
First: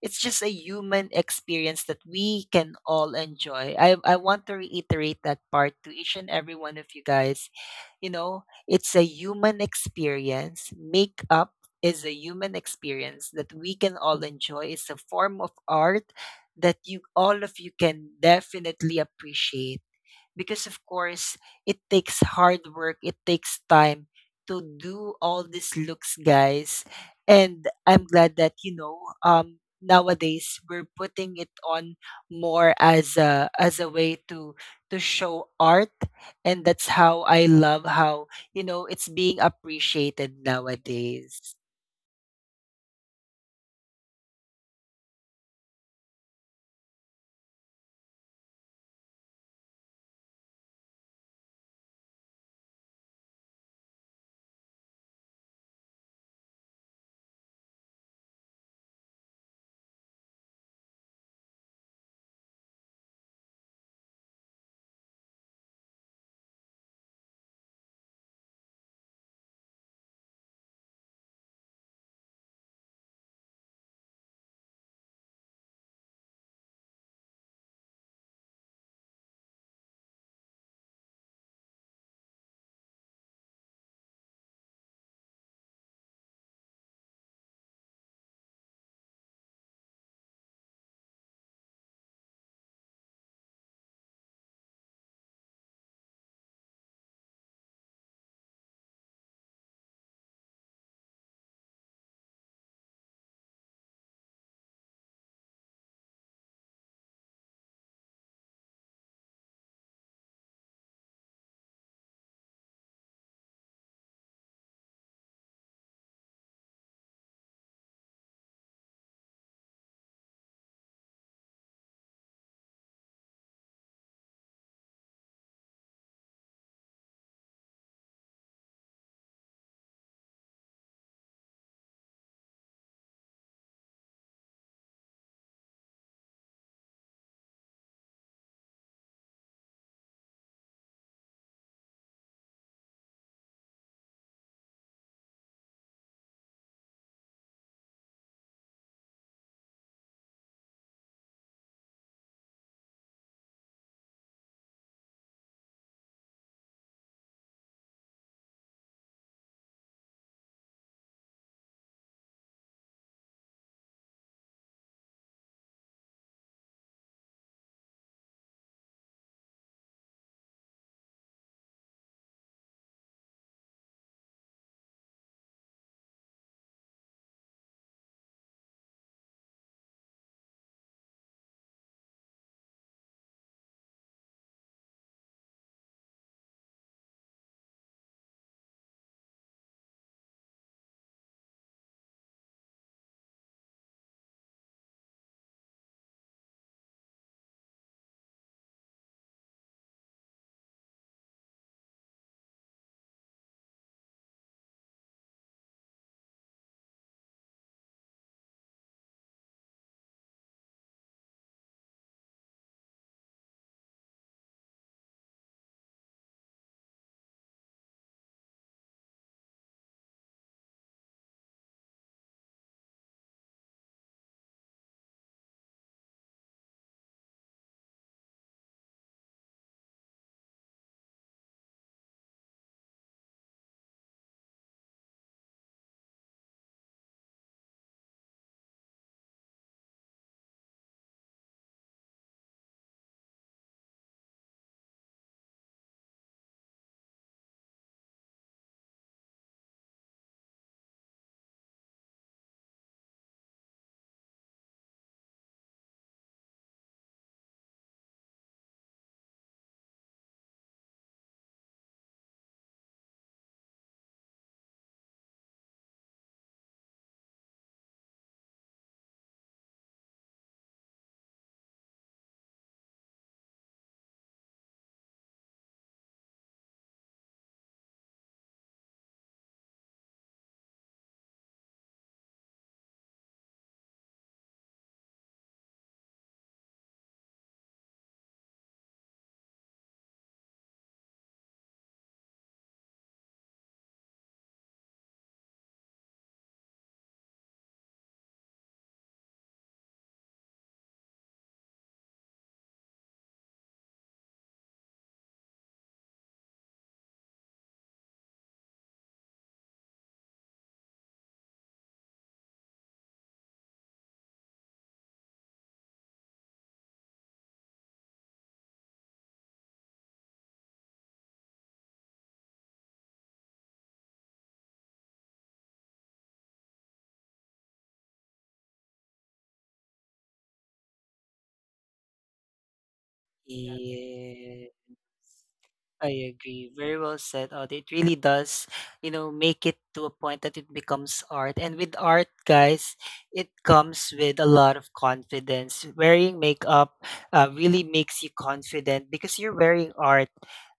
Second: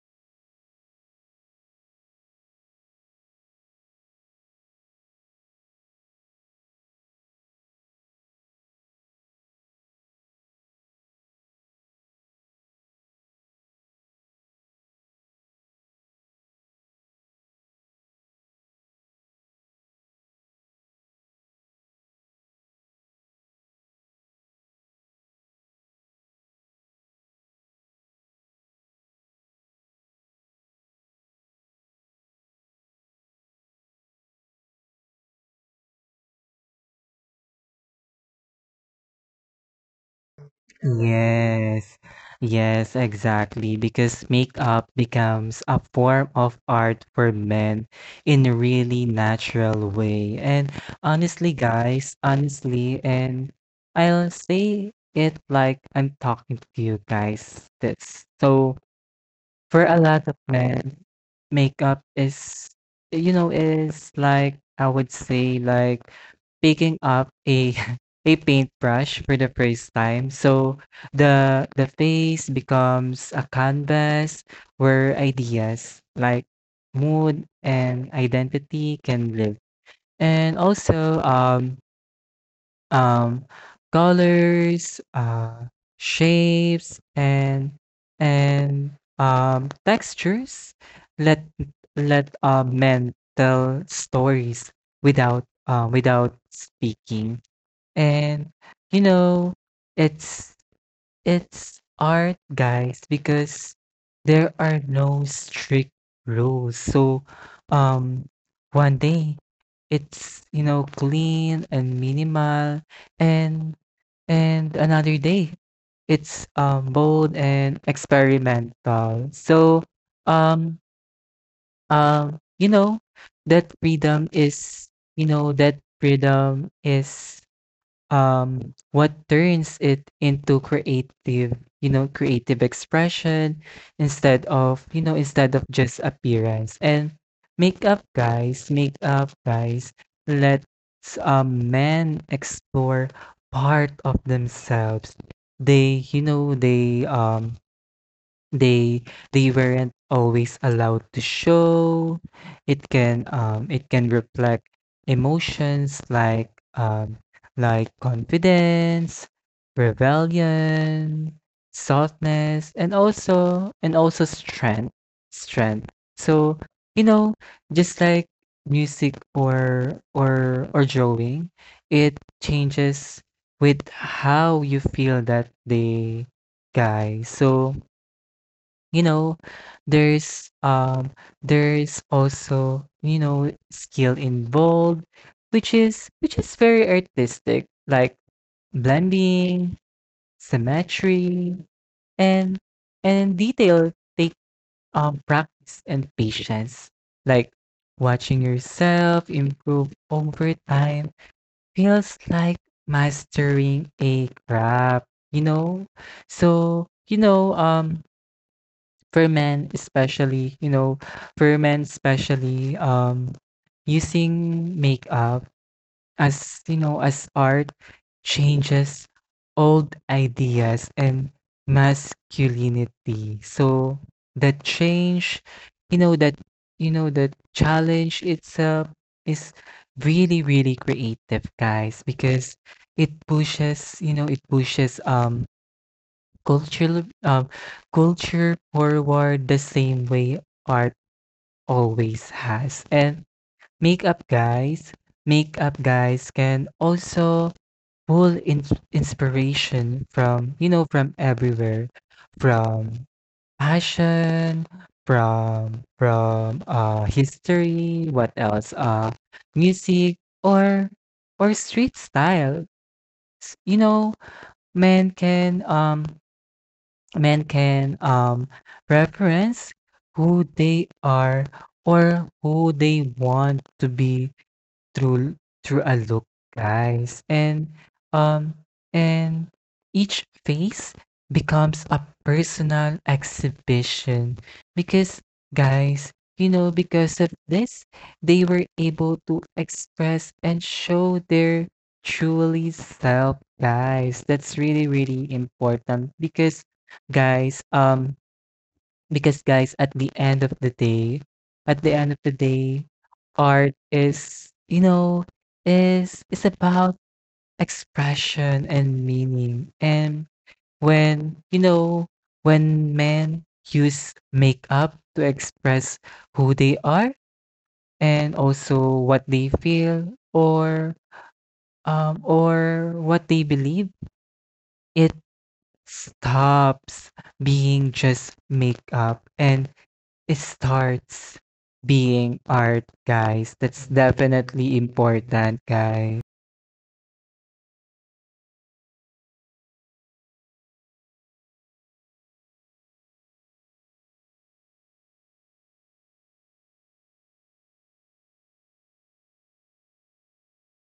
S1: It's just a human experience that we can all enjoy. I want to reiterate that part to each and every one of you guys. You know, it's a human experience. Makeup is a human experience that we can all enjoy. It's a form of art that you all of you can definitely appreciate, because of course it takes hard work, it takes time to do all these looks, guys. And I'm glad that, you know, nowadays we're putting it on more as a way to show art. And that's how I love how, you know, it's being appreciated nowadays.
S2: Yes, yes, exactly. Because makeup becomes a form of art for men in a really natural way. And honestly, guys, honestly, and I'll say it like I'm talking to you guys. That's so for a lot of men, makeup is, like I would say like picking up a a paintbrush for the first time. So the face becomes a canvas where ideas like mood and identity can live. And also um, colors, shapes, and textures. Let let men tell stories without without speaking, and you know it's it's art, guys, because there are no strict rules. So, um, one day it's, clean and minimal and and another day. It's bold and experimental. So um um you know that freedom is that freedom is what turns it into creative, creative expression instead of, instead of just appearance. And makeup guys, let's men explore part of themselves. They, you know, they um They they weren't always allowed to show. It can reflect emotions like confidence, rebellion, softness, and also strength. So you know, just like music or or drawing, it changes with how you feel that day, guys. So you know there's um there's also you know skill involved which is very artistic like blending, symmetry, and and detail take practice and patience like watching yourself improve over time feels like mastering a craft, you know. So for men especially, you know, for men especially, using makeup as, as art changes old ideas and masculinity. So that change, you know, that that challenge itself is really, really creative, guys, because it pushes, it pushes culture, culture forward the same way art always has. And makeup guys, makeup guys can also pull in inspiration from, from everywhere, from fashion, from history, what else? Music or or street style. You know, men can um men can, reference who they are or who they want to be through a look, guys. And um and each face becomes a personal exhibition because guys, because of this, they were able to express and show their truly self, guys. That's really really important because guys, um because guys, at the end of the day, art is, is about expression and meaning. And when, when men use makeup to express who they are and also what they feel or what they believe, it stops being just makeup and starts being art, guys. That's
S1: Yeah.
S2: definitely important, guys.
S1: I agree. Very well said, Audie. It really does, you know, make it to a point that it becomes art. And with art, guys, it comes with a lot of confidence. Wearing makeup really makes you confident because you're wearing art.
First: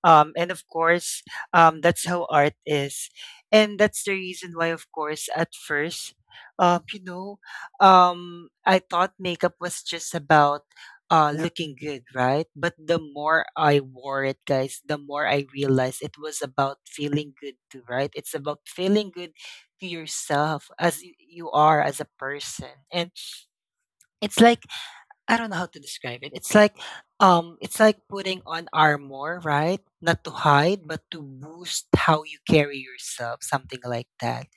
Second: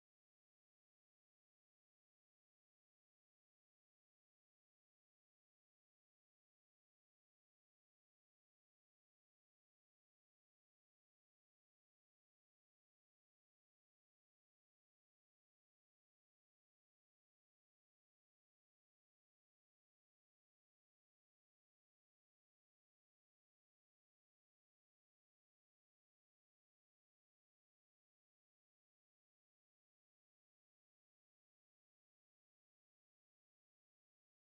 S1: And of course, that's how art is. And that's the reason why, of course, at first, you know, I thought makeup was just about Yep. Looking good, right? But the more I wore it, guys, the more I realized it was about feeling good too, right? It's about feeling good to yourself as you are as a person. And it's like I don't know how to describe it. It's like putting on armor, right? Not to hide, but to boost how you carry yourself, something like that.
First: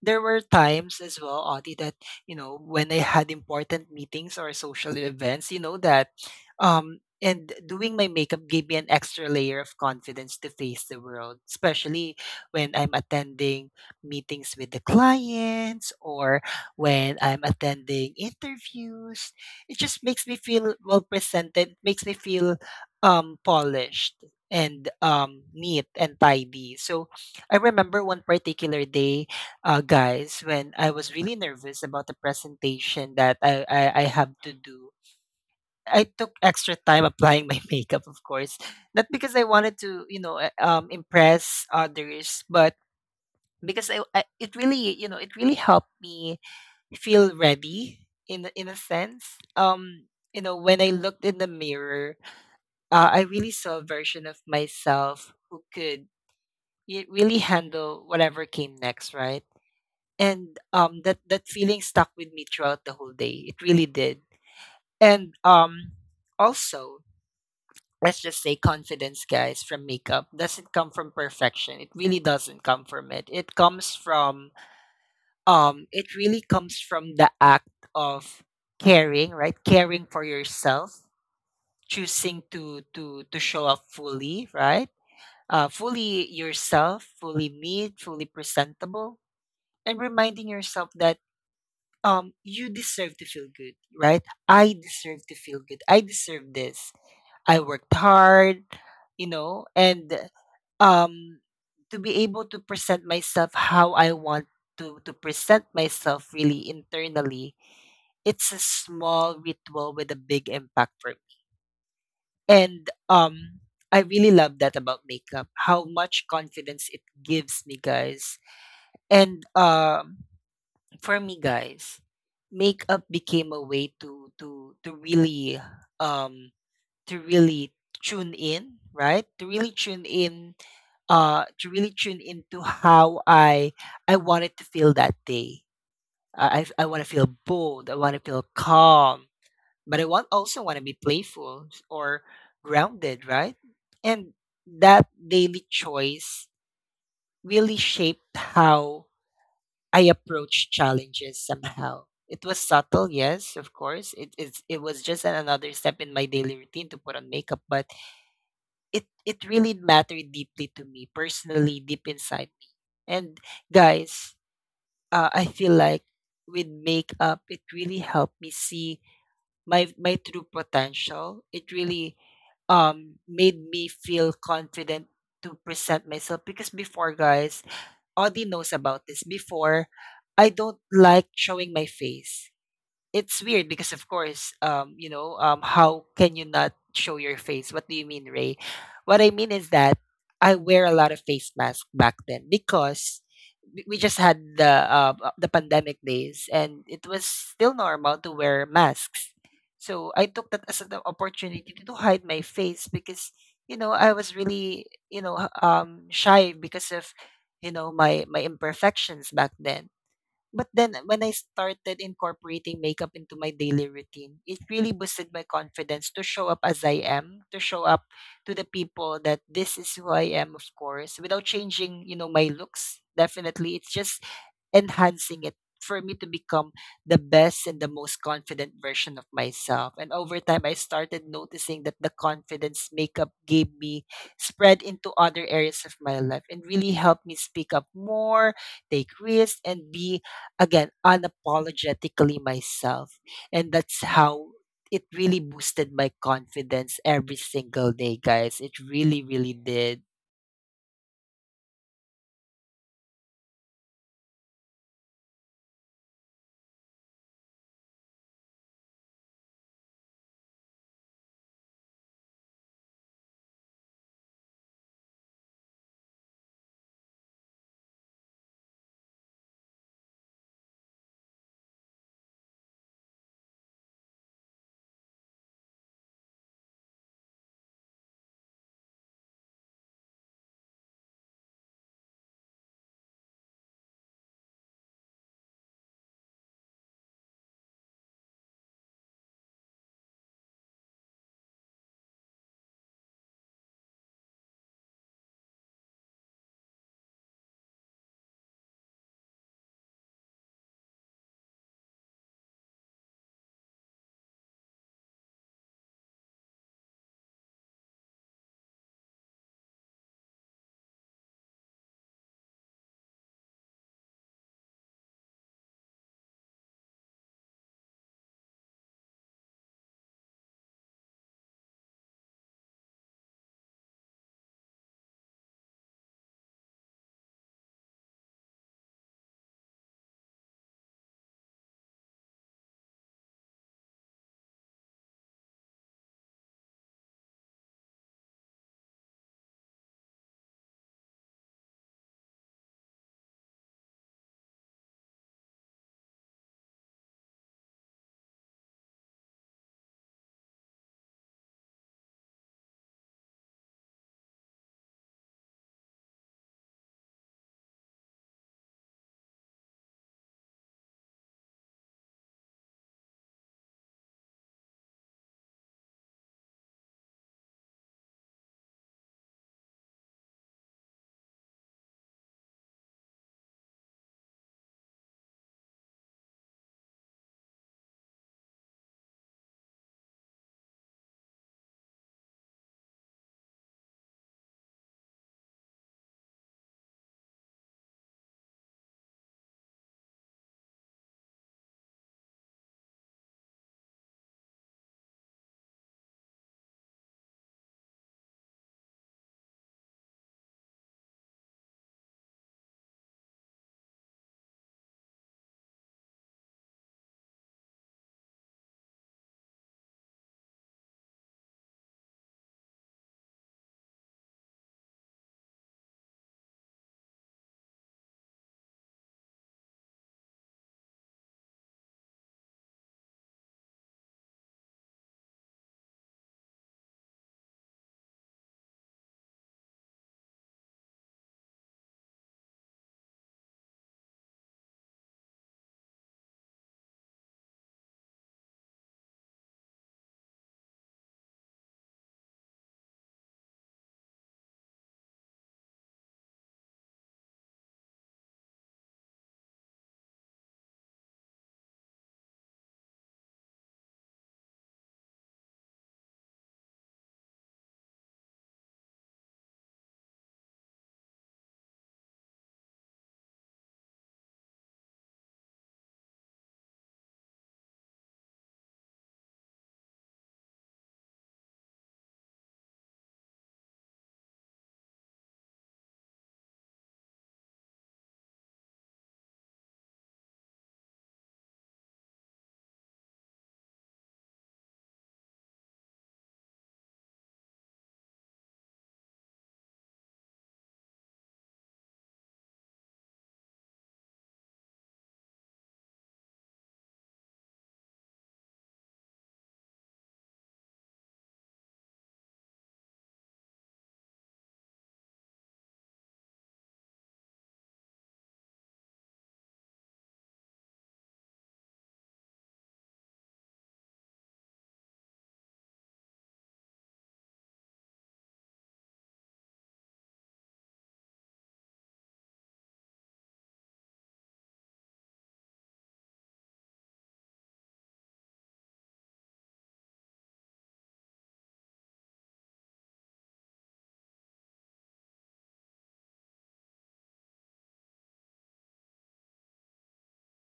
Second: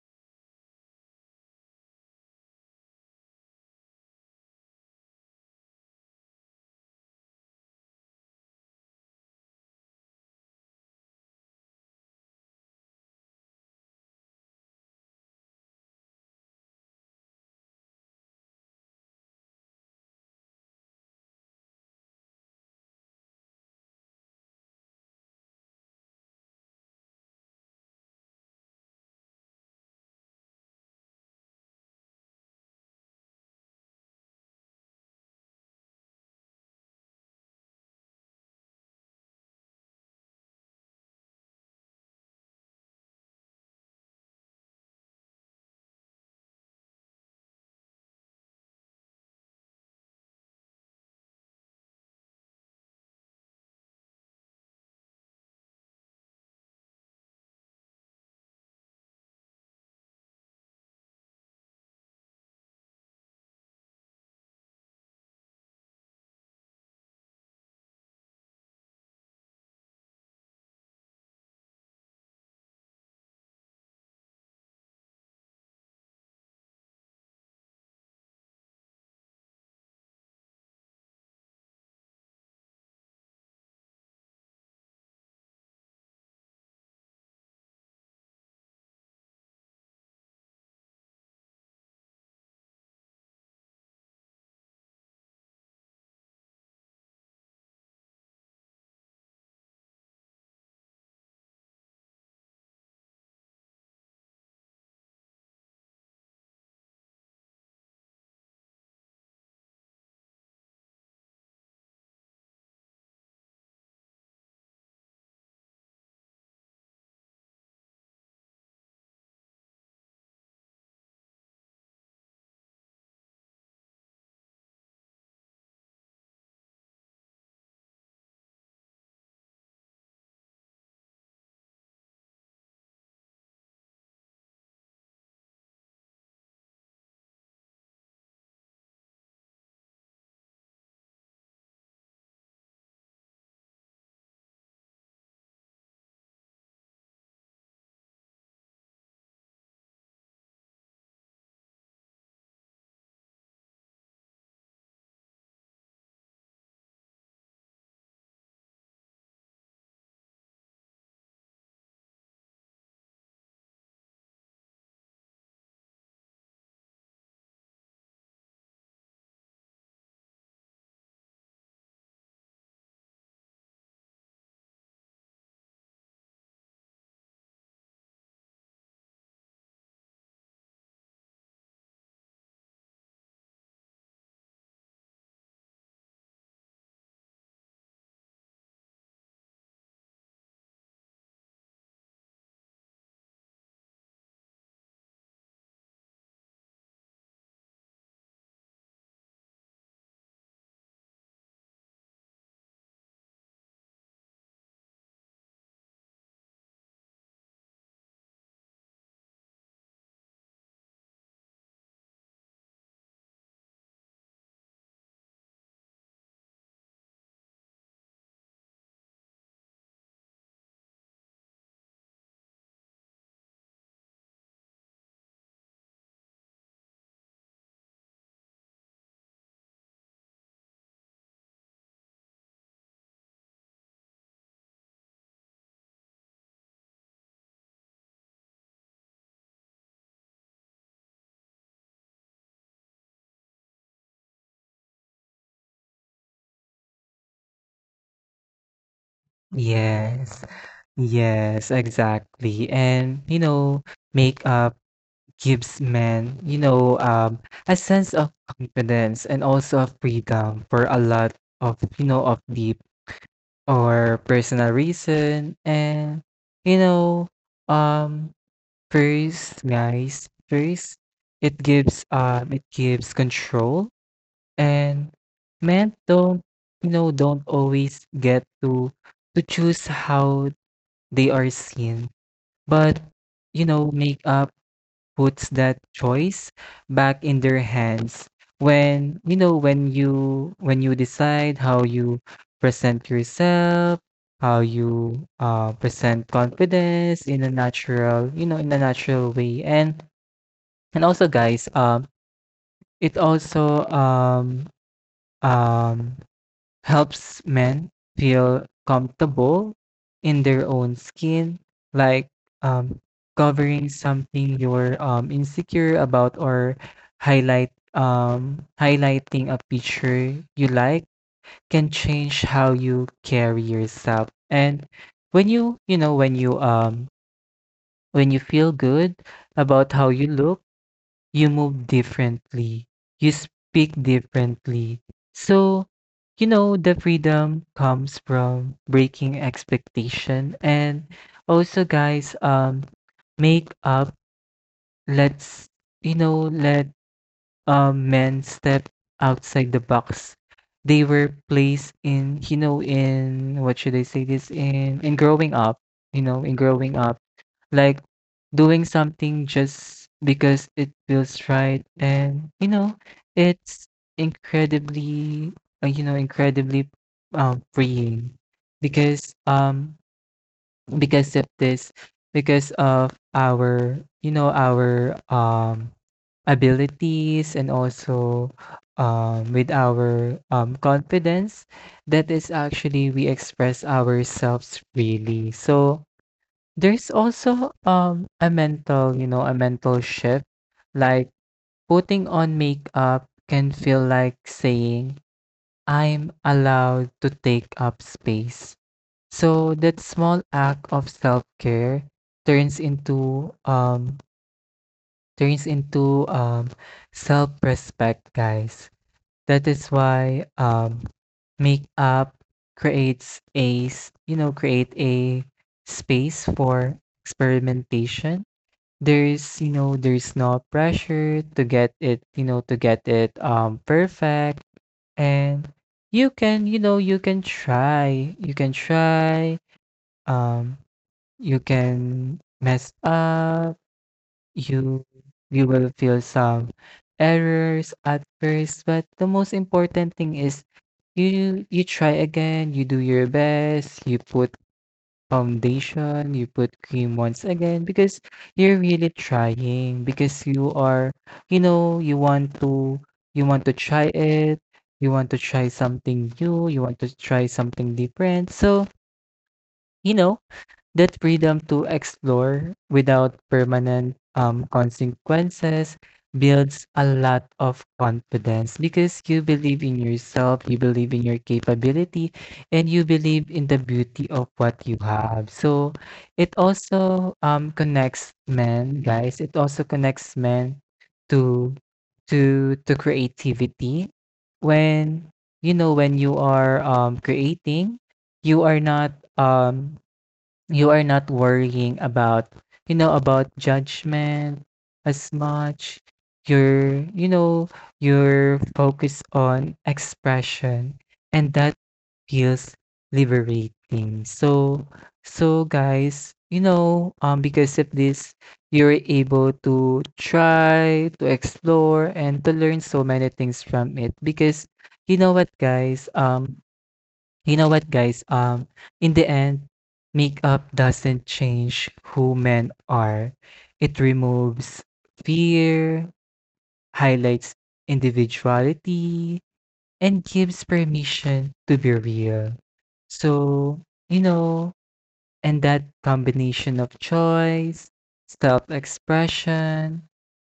S1: There were times as well, Audie, that, you know, when I had important meetings or social events, you know, that and doing my makeup gave me an extra layer of confidence to face the world, especially when I'm attending meetings with the clients or when I'm attending interviews. It just makes me feel well presented, makes me feel polished and neat and tidy. So I remember one particular day, guys, when I was really nervous about the presentation that I have to do. I took extra time applying my makeup, of course, not because I wanted to, impress others, but because I it really, you know, it really helped me feel ready in a sense. When I looked in the mirror, I really saw a version of myself who could really handle whatever came next, right? And that feeling stuck with me throughout the whole day. It really did. And also, let's just say confidence, guys, from makeup doesn't come from perfection. It really doesn't come from it. It comes from um it really comes from the act of caring. Right? Caring for yourself, choosing to show up fully. Right? Fully yourself, fully me, fully presentable, and reminding yourself that you deserve to feel good. Right? I deserve to feel good. I deserve this. I worked hard, you know. And um to be able to present myself how I want to present myself, really, internally. It's a small ritual with a big impact for me. And I really love that about makeup, how much confidence it gives me, guys. And for me, guys, makeup became a way um to really tune in. Right? To really tune in. To really tune into how I wanted to feel that day. I want to feel bold. I want to feel calm. But I want also want to be playful or grounded. Right? And that daily choice really shaped how I approach challenges somehow. It was subtle, yes, of course. It was just another step in my daily routine to put on makeup. But it really mattered deeply to me personally, deep inside me. And, guys, I feel like with makeup, it really helped me see my true potential. It really made me feel confident to present myself, because before, guys, Audie knows about this. Before, I don't like showing my face. It's weird, because, of course, how can you not show your face? What do you mean, Ray? What I mean is that I wear a lot of face mask back then, because we just had the pandemic days, and it was still normal to wear masks. So I took that as an opportunity to hide my face, because, you know, I was really, you know, shy, because of, you know, my imperfections back then. But then when I started incorporating makeup into my daily routine, it really boosted my confidence to show up as I am, to show up to the people that this is who I am, of course, without changing, you know, my looks. Definitely. It's just enhancing it for me to become the best and the most confident version of myself. And over time, I started noticing that the confidence makeup gave me spread into other areas of my life, and really helped me speak up more, take risks, and be, again, unapologetically myself. And that's how it really boosted my confidence every single day, guys. It really, really did.
S2: Yes, yes, exactly. And, you know, makeup gives men, a sense of confidence and also of freedom for a lot of, of deep or personal reason. And, you know, um, first, it gives control. And men don't, don't always get to choose how they are seen. But, you know, makeup puts that choice back in their hands. When, you when you decide how you present yourself, how you present confidence in a natural, in a natural way. And also guys, it also um helps men feel comfortable in their own skin, like, um, covering something you're, insecure about or highlight highlighting a picture you like can change how you carry yourself. And when you you know, when you, um, when you feel good about how you look, you move differently, you speak differently. So, you know, the freedom comes from breaking expectation. And also guys, make up lets, let men step outside the box. They were placed in, you know, in what should I say this, in growing up, in growing up like doing something just because it feels right. And you know, it's incredibly, incredibly freeing because um because of this, because of our, our abilities and also with our confidence, that is actually we express ourselves freely. So there's also, a mental, a mental shift. Like putting on makeup can feel like saying, I'm allowed to take up space. So that small act of self-care turns into um turns into self-respect, guys. That is why makeup creates a, create a space for experimentation. There's, there's no pressure to get it, perfect. And you can, you can try. You can try. Um, you can mess up. You you will feel some errors at first, but the most important thing is you try again, you do your best, you put foundation, you put cream once again because you're really trying because you are, you want to, try it, you want to try something new, you want to try something different. So, you know, that freedom to explore without permanent consequences builds a lot of confidence because you believe in yourself, you believe in your capability, and you believe in the beauty of what you have. So it also, connects men, guys. It also connects men to to creativity when when you are creating, you are not um you are not worrying about, about judgment as much. You're, you're focused on expression, and that feels liberating. So, guys, because of this, you're able to try, to explore, and to learn so many things from it. Because you know what, guys, um, you know what, guys? In the end, makeup doesn't change who men are. It removes fear, highlights individuality, and gives permission to be real. So, you know, and that combination of choice, self-expression,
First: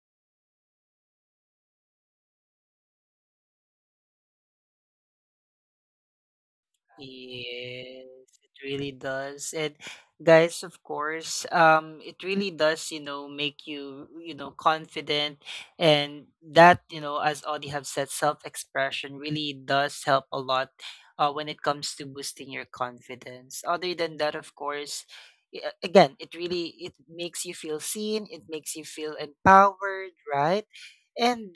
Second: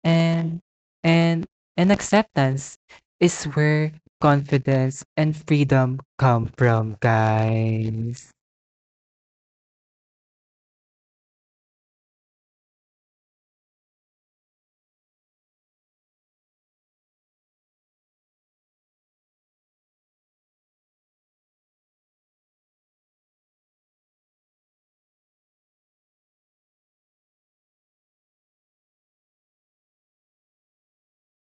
S2: and and and acceptance is where confidence and freedom come from,
S1: Yes,
S2: guys.
S1: it really does. And, guys, of course, it really does, you know, make you, you know, confident. And that, you know, as Audie have said, self-expression really does help a lot, when it comes to boosting your confidence. Other than that, of course, again, it makes you feel seen. It makes you feel empowered, right? And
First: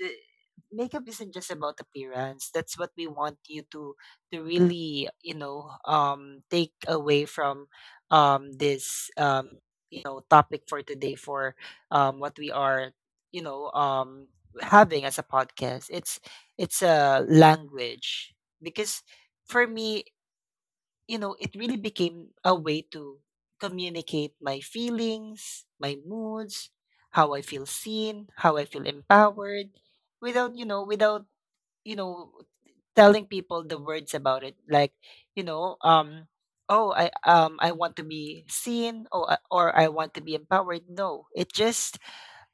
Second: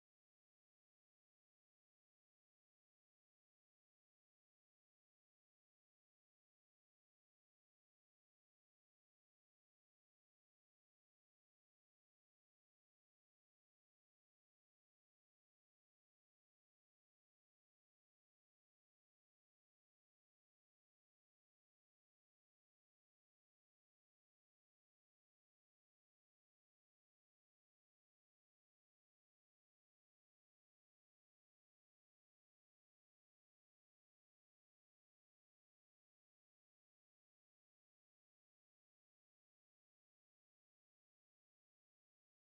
S1: makeup isn't just about appearance. That's what we want you to really, take away from this topic for today, for what we are, you know, having as a podcast. It's a language, because for me, you know, it really became a way to communicate my feelings, my moods, how I feel seen, how I feel empowered, without you know without you know telling people the words about it, like, you know um oh, I want to be seen, or I want to be empowered. No, it just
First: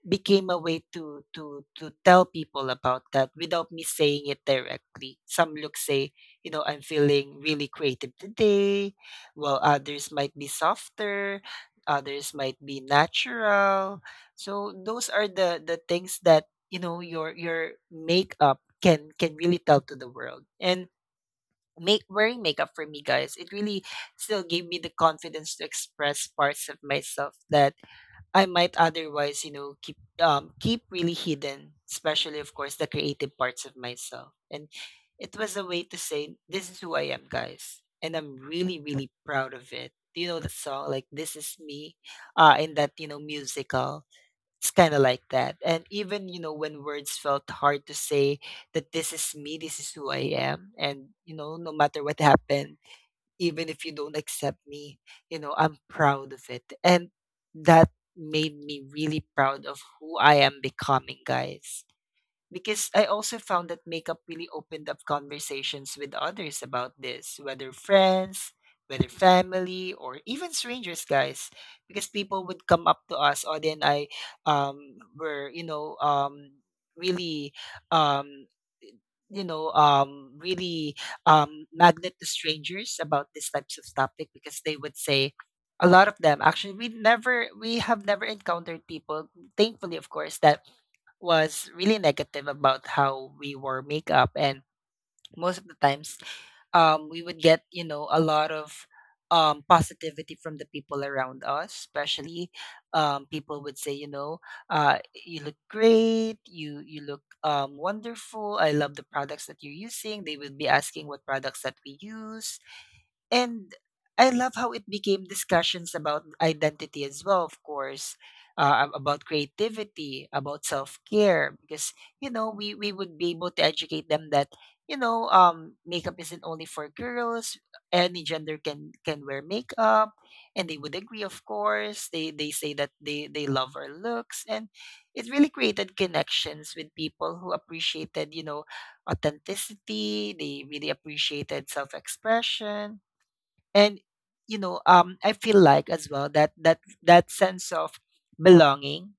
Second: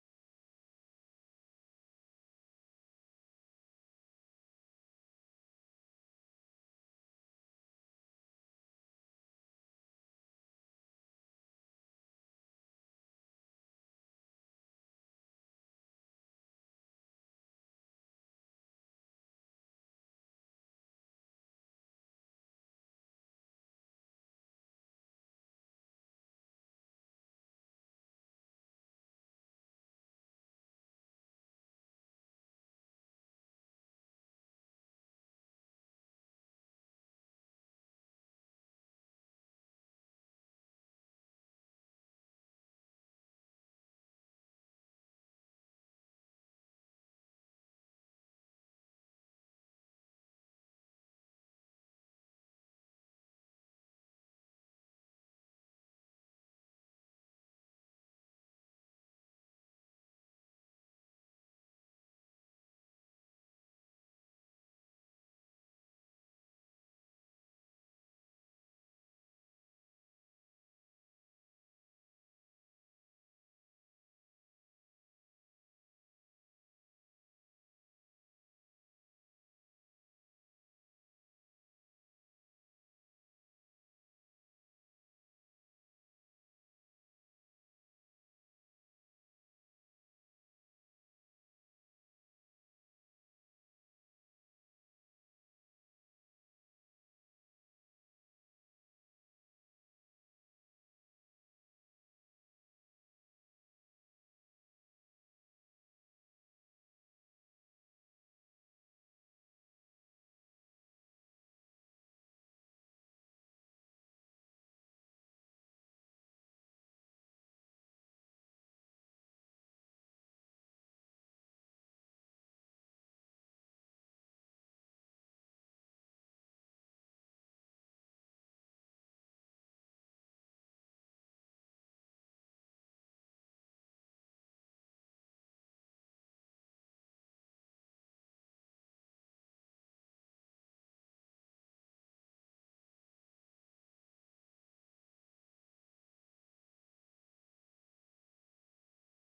S1: became a way to tell people about that without me saying it directly. Some looks say, you know, I'm feeling really creative today, while others might be softer, others might be natural. So those are the things that your makeup can really tell to the world. And make wearing makeup for me, guys, it really still gave me the confidence to express parts of myself that I might otherwise, you know, keep really hidden, especially, of course, the creative parts of myself. And it was a way to say, this is who I am, guys. And I'm really, really proud of it. Do you know the song, like, This Is Me? In that, you know, musical. It's kinda like that. And, even, when words felt hard to say that this is me, this is who I am, and, no matter what happened, even if you don't accept me, I'm proud of it. And that made me really proud of who I am becoming, guys. Because I also found that makeup really opened up conversations with others about this, whether friends, whether family, or even strangers, guys. Because people would come up to us, Audie and I um, were, really. Um, you know really magnet to strangers about these types of topic, because they would say a lot of them, actually. We have never encountered people, thankfully, of course, that was really negative about how we wore makeup. And most of the times, we would get, you know, a lot of positivity from the people around us, especially, people would say, you know, you look great, you look, wonderful. I love the products that you're using. They would be asking what products that we use. And I love how it became discussions about identity, as well, of course, about creativity, about self care, because, you know, we would be able to educate them that, you know, makeup isn't only for girls. Any gender can wear makeup, and they would agree, of course. They say that they love our looks, and it really created connections with people who appreciated, you know, authenticity. They really appreciated self expression. And, you know, I feel like, as well, that that sense of belonging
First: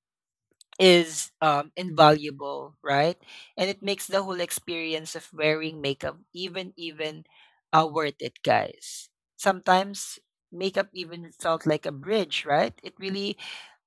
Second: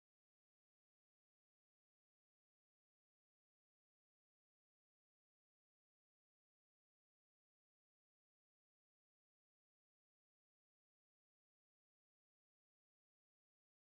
S1: is invaluable, right? And it makes the whole experience of wearing makeup even worth it, guys. Sometimes makeup even felt like a bridge, right? It really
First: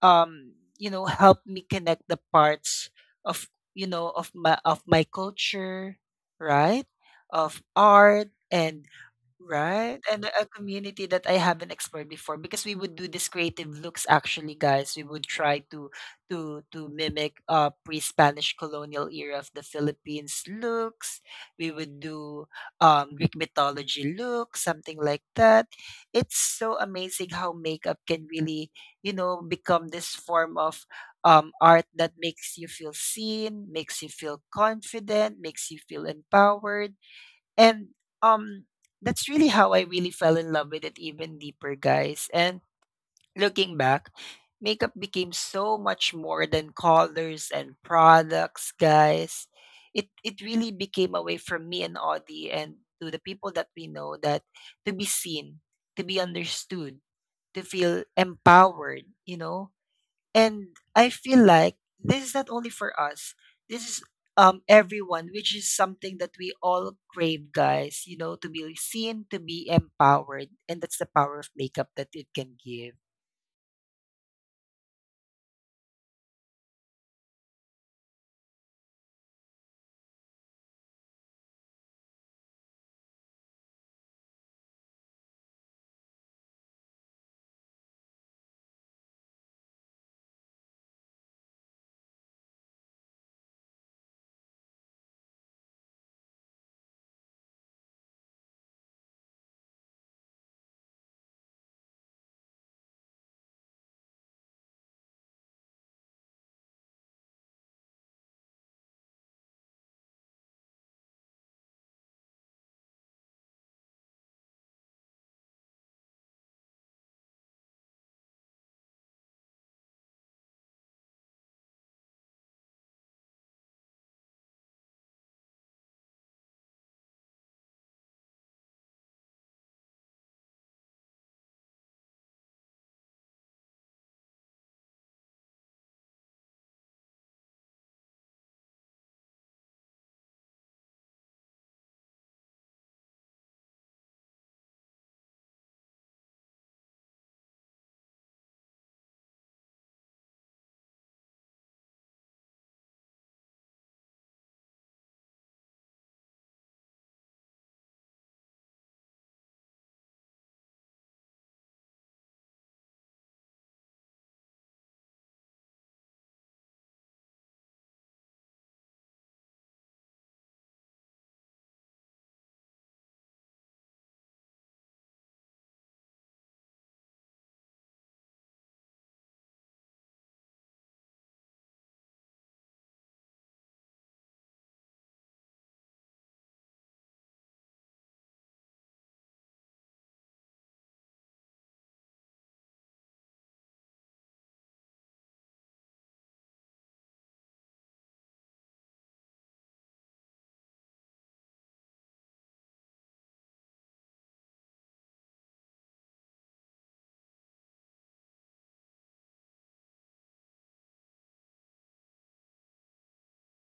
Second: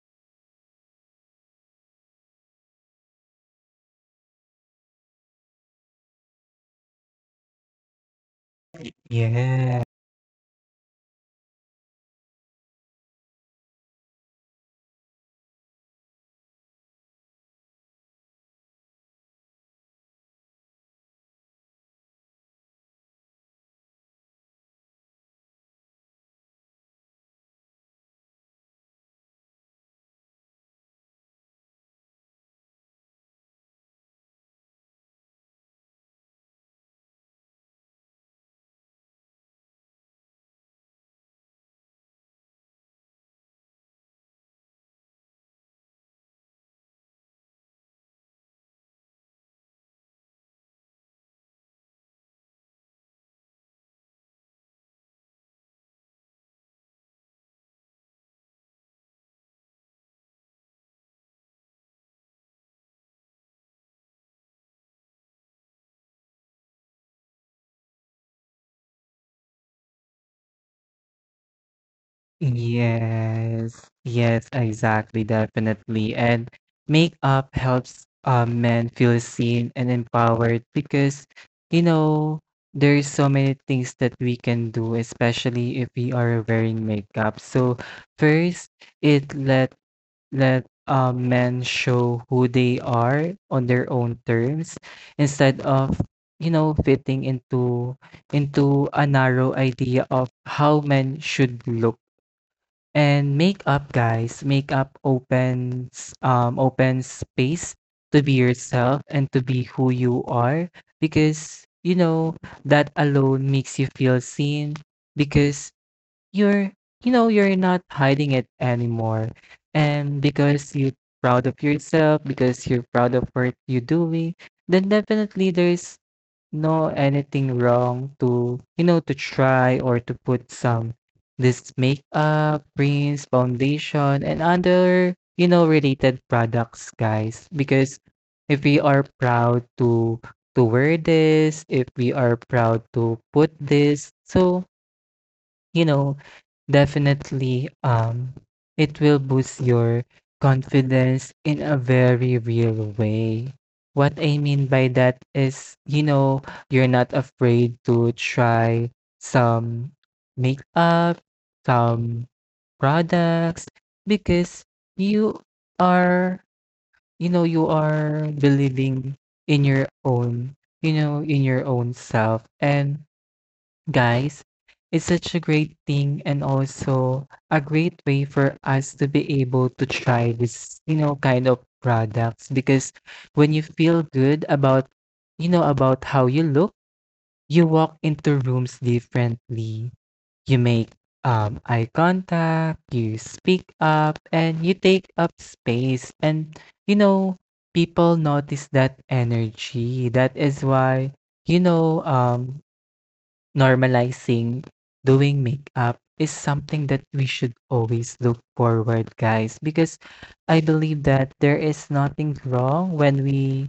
S1: um helped me connect the parts of you know of my culture, right? Of art, and
S2: Yeah.
S1: right? And a community that I haven't explored before, because we would do these creative looks, actually, guys. We would try to mimic pre-Spanish colonial era of the Philippines looks. We would do Greek mythology looks, something like that. It's so amazing how makeup can really, you know, become this form of art that makes you feel seen, makes you feel confident, makes you feel empowered. And um that's really how I really fell in love with it, even deeper, guys. And looking back, makeup became so much more than colors and products, guys. It really became a way for me and Audie, and to the people that we know, that to be seen, to be understood, to feel empowered, you know. And I feel like this is not only for us. This is everyone, which is something that we all crave, guys, you know, to be seen, to be empowered. And that's the power of makeup that it can give.
S2: Yes, yes, exactly, definitely. And makeup helps men feel seen and empowered because, you know, there's so many things that we can do, especially if we are wearing makeup. So first, it let let men show who they are on their own terms instead of, fitting into a narrow idea of how men should look. And makeup, guys, makeup opens, opens space to be yourself and to be who you are, because you know that alone makes you feel seen because you're, you're not hiding it anymore, and because you're proud of yourself because you're proud of what you're doing. Then definitely there's no anything wrong to, to try or to put some this makeup, creams, foundation, and other, related products, guys. Because if we are proud to wear this, if we are proud to put this, so, you know, definitely it will boost your confidence in a very real way. What I mean by that is, you know, you're not afraid to try some makeup, some products because you are, you are believing in your own, in your own self, and guys, it's such a great thing and also a great way for us to be able to try this, kind of products. Because when you feel good about, about how you look, you walk into rooms differently. You make eye contact, you speak up, and you take up space. And, you know, people notice that energy. That is why, you know, um, normalizing doing makeup is something that we should always look forward, guys, because I believe that there is nothing wrong when we,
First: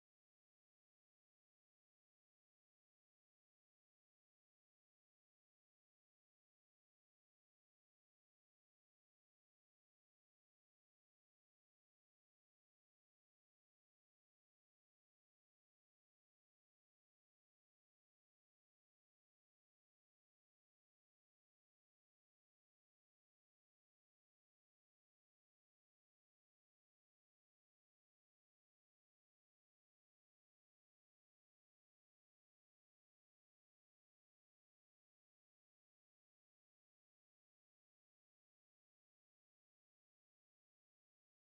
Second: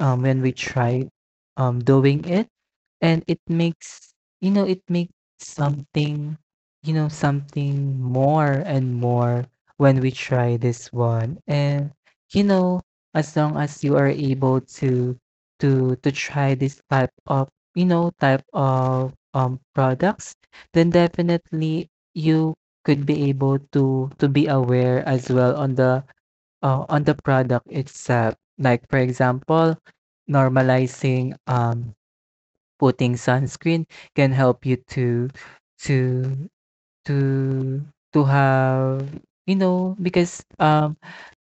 S2: when we try, doing it. And it makes, you know it makes something, something more and more when we try this one. And you know as long as you are able to try this type of, type of products, then definitely you could be able to be aware as well on the product itself. Like for example, normalizing putting sunscreen can help you to to to have, because um,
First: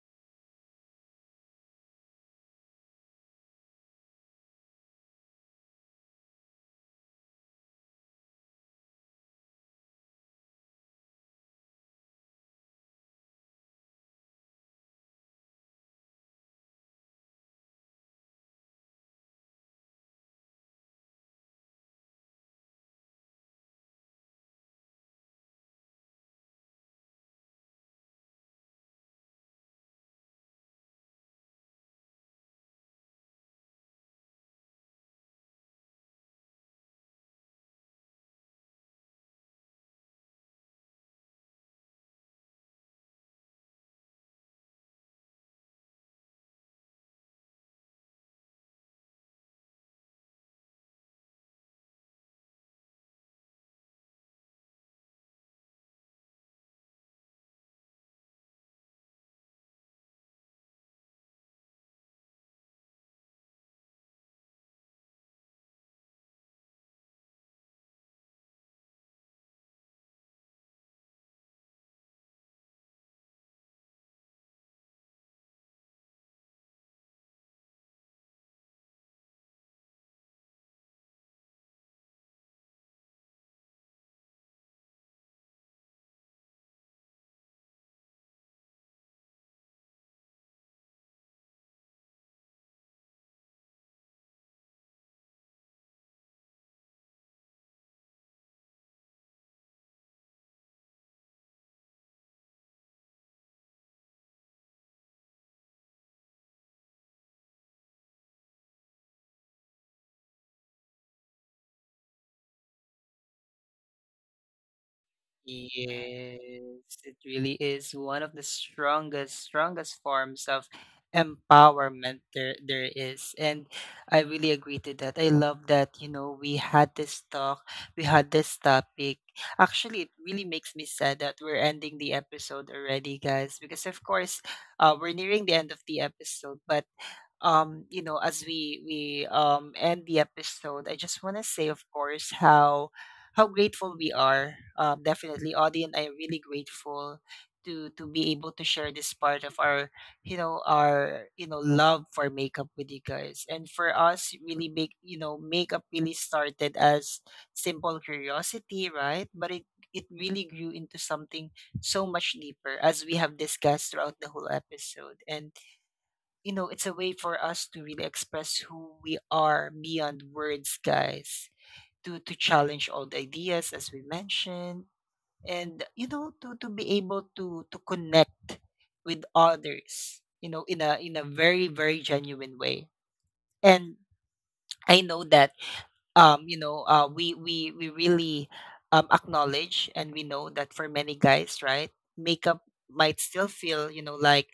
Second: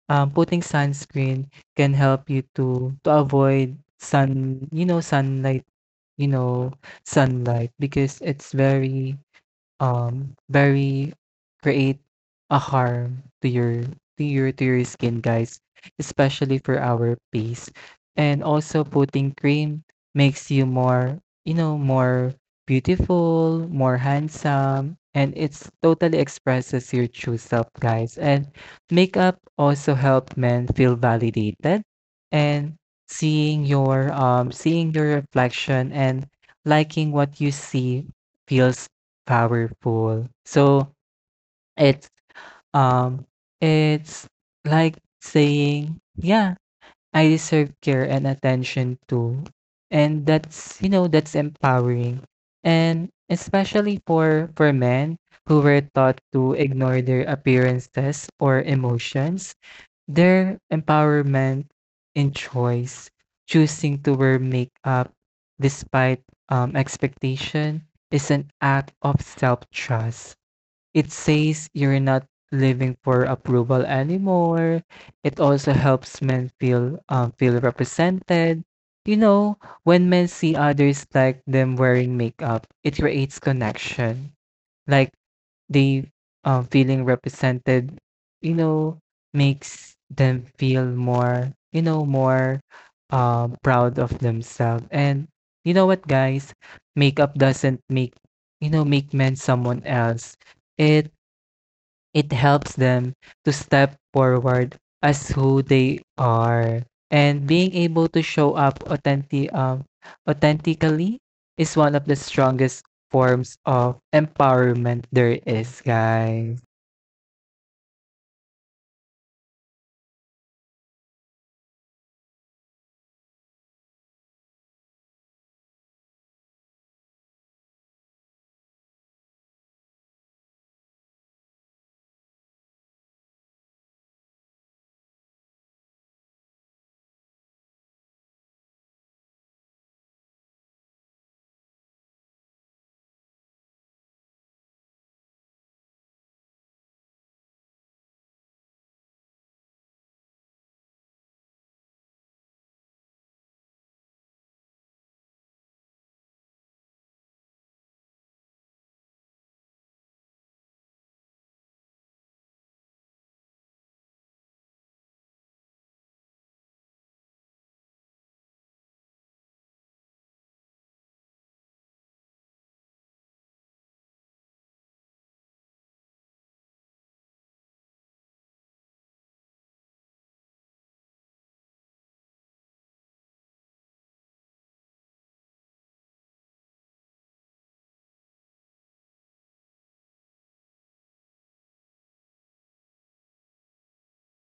S2: um putting sunscreen can help you to avoid sun, sunlight, you know sunlight, because it's very, very create a harm to your, to your skin, guys, especially for our face. And also putting cream makes you more, more beautiful, more handsome, and it's totally expresses your true self, guys. And makeup also help men feel validated. And seeing your reflection and liking what you see feels powerful. So it's um it's like saying, yeah, I deserve care and attention too. And that's, that's empowering. And especially for men who were taught to ignore their appearances or emotions, their empowerment in choice, choosing to wear makeup despite expectation is an act of self-trust. It says you're not living for approval anymore. It also helps men feel, feel represented. You know, when men see others like them wearing makeup, it creates connection. Like they, feeling represented, you know, makes them feel more, more proud of themselves. And you know what, guys, makeup doesn't make, make men someone else. It it helps them to step forward as who they are. And being able to show up authentic, authentically is one of the strongest forms of empowerment there is,
S1: Yes,
S2: guys.
S1: it really is one of the strongest, strongest forms of empowerment there is. And I really agree to that. I love that, you know, we had this talk, we had this topic. Actually, it really makes me sad that we're ending the episode already, guys, because, of course, we're nearing the end of the episode. But, you know, as we end the episode, I just want to say, of course, how grateful we are. Definitely, Audie and I are really grateful to be able to share this part of our love for makeup with you guys. And for us, really makeup really started as simple curiosity, right? But it really grew into something so much deeper, as we have discussed throughout the whole episode. And, you know, it's a way for us to really express who we are beyond words, guys. To challenge old ideas, as we mentioned, and you know, to be able to connect with others, you know, in a very genuine way. And I know that you know, we really acknowledge, and we know that for many guys, right, makeup might still feel like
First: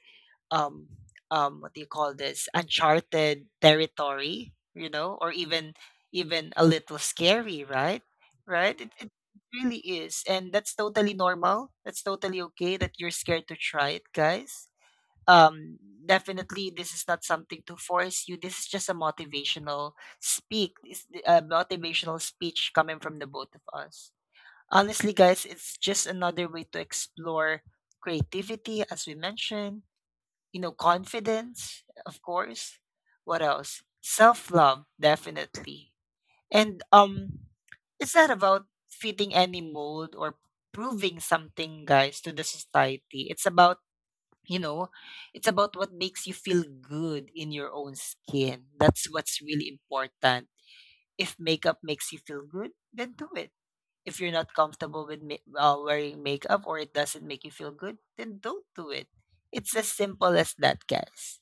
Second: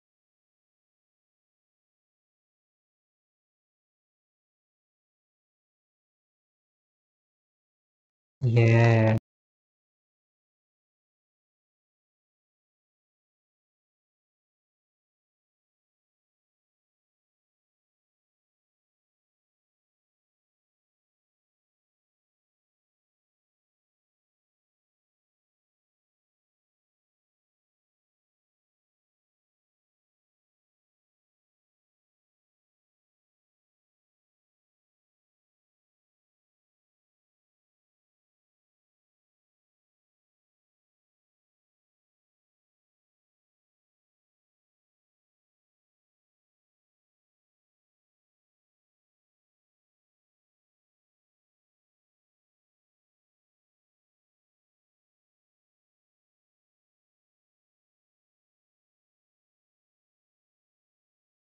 S1: um what do you call this, uncharted territory, you know, or even a little scary, right? Right it
S2: Yes.
S1: really is, and that's totally normal. That's totally okay that you're scared to try it, guys. um Definitely, this is not something to force you. This is just a motivational a motivational speech coming from the both of us. Honestly, guys, it's just another way to explore creativity, as we mentioned, you know, confidence, of course. What else? Self love, definitely. And it's not about fitting any mold or proving something, guys, to the society. It's about you know, it's about what makes you feel good in your own skin. That's what's really important. If makeup makes you feel good, then do it. If you're not comfortable with wearing makeup, or it doesn't make you feel good, then don't do it. It's as simple as that, guys,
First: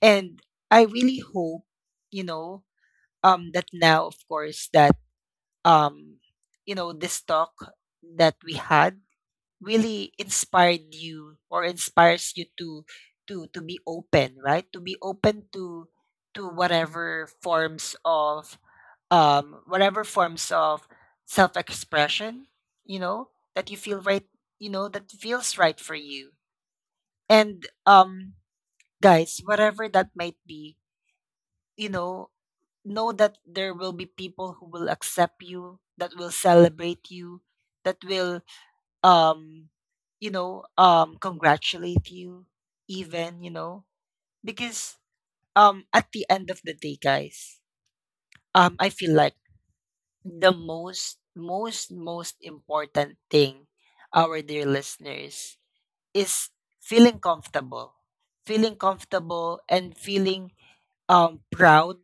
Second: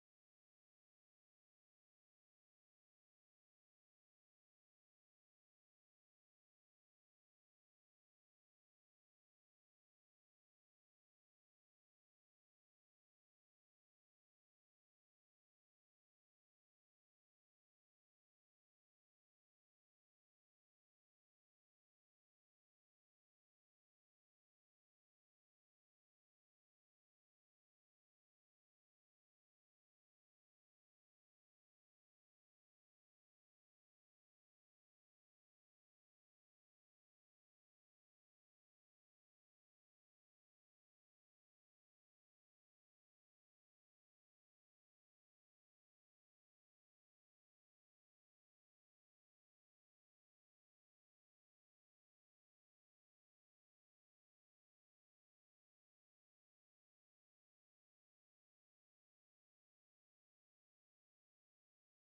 S1: and I really hope, you know that now, of course, that um this talk that we had really inspired you, or inspires you, to to be open, right? To be open to to whatever forms of whatever forms of self expression, you know, that you feel right, you know, that feels right for you. And, guys, whatever that might be, you know that there will be people who will accept you, that will celebrate you, that will um congratulate you even, you know, because at the end of the day, guys, I feel like the most important thing, our dear listeners, is feeling comfortable, feeling comfortable and feeling proud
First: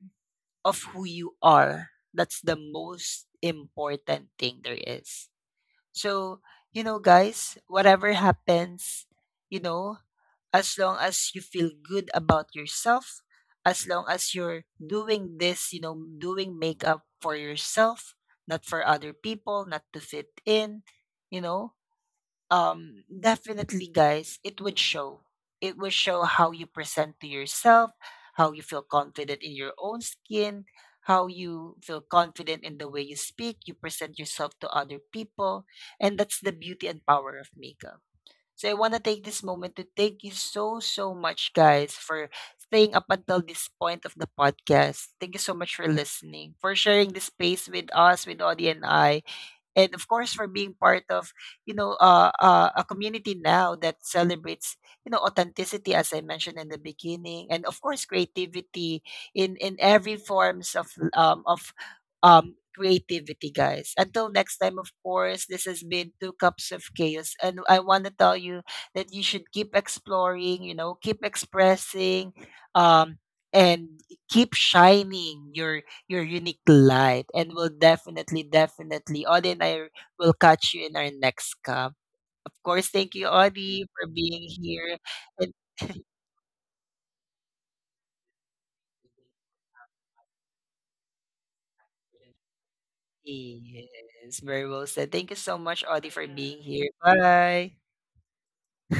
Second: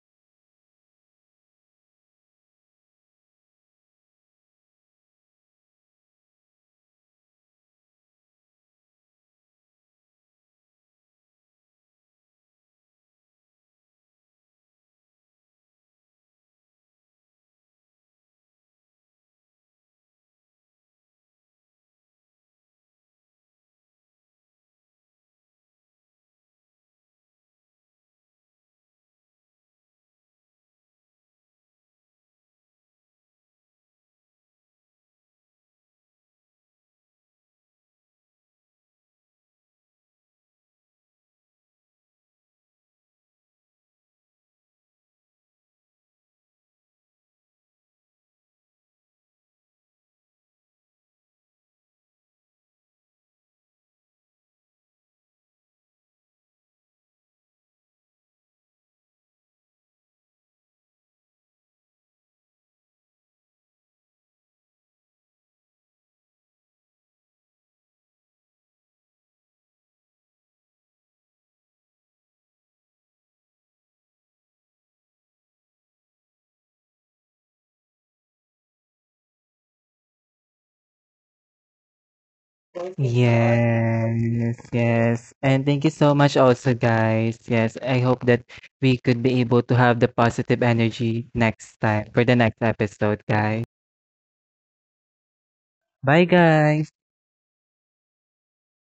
S1: of who you are. That's the most important thing there is. So, you know, guys, whatever happens, you know, as long as you feel good about yourself, as long as you're doing this, you know, doing makeup for yourself, not for other people, not to fit in, you know, definitely, guys, it would show, it would show how you present to yourself, how you feel confident in your own skin, how you feel confident in the way you speak, you present yourself to other people. And that's the beauty and power of makeup. So I want to take this moment to thank you so so much, guys, for staying up until this point of the podcast. Thank you so much for listening, for sharing this space with us, with Audie and I, and of course for being part of, you know, a community now that celebrates, you know, authenticity, as I mentioned in the beginning, and of course creativity in every forms of creativity, guys. Until next time, of course, this has been Two Cups of Chaos, and I want to tell you that you should keep exploring, you know, keep expressing, um, and keep shining your unique light. And will definitely, definitely, Audie and I will catch you in our next cup. Of course, thank you, Audie, for being
S2: Yes.
S1: here.
S2: Yes.
S1: And
S2: And thank you so much also, guys. Yes. I hope that we could be able to have the positive energy next time for the next episode, guys.
S1: yes, very well said. Thank you so much, Audie,
S2: Bye,
S1: for being here.
S2: guys.
S1: Bye.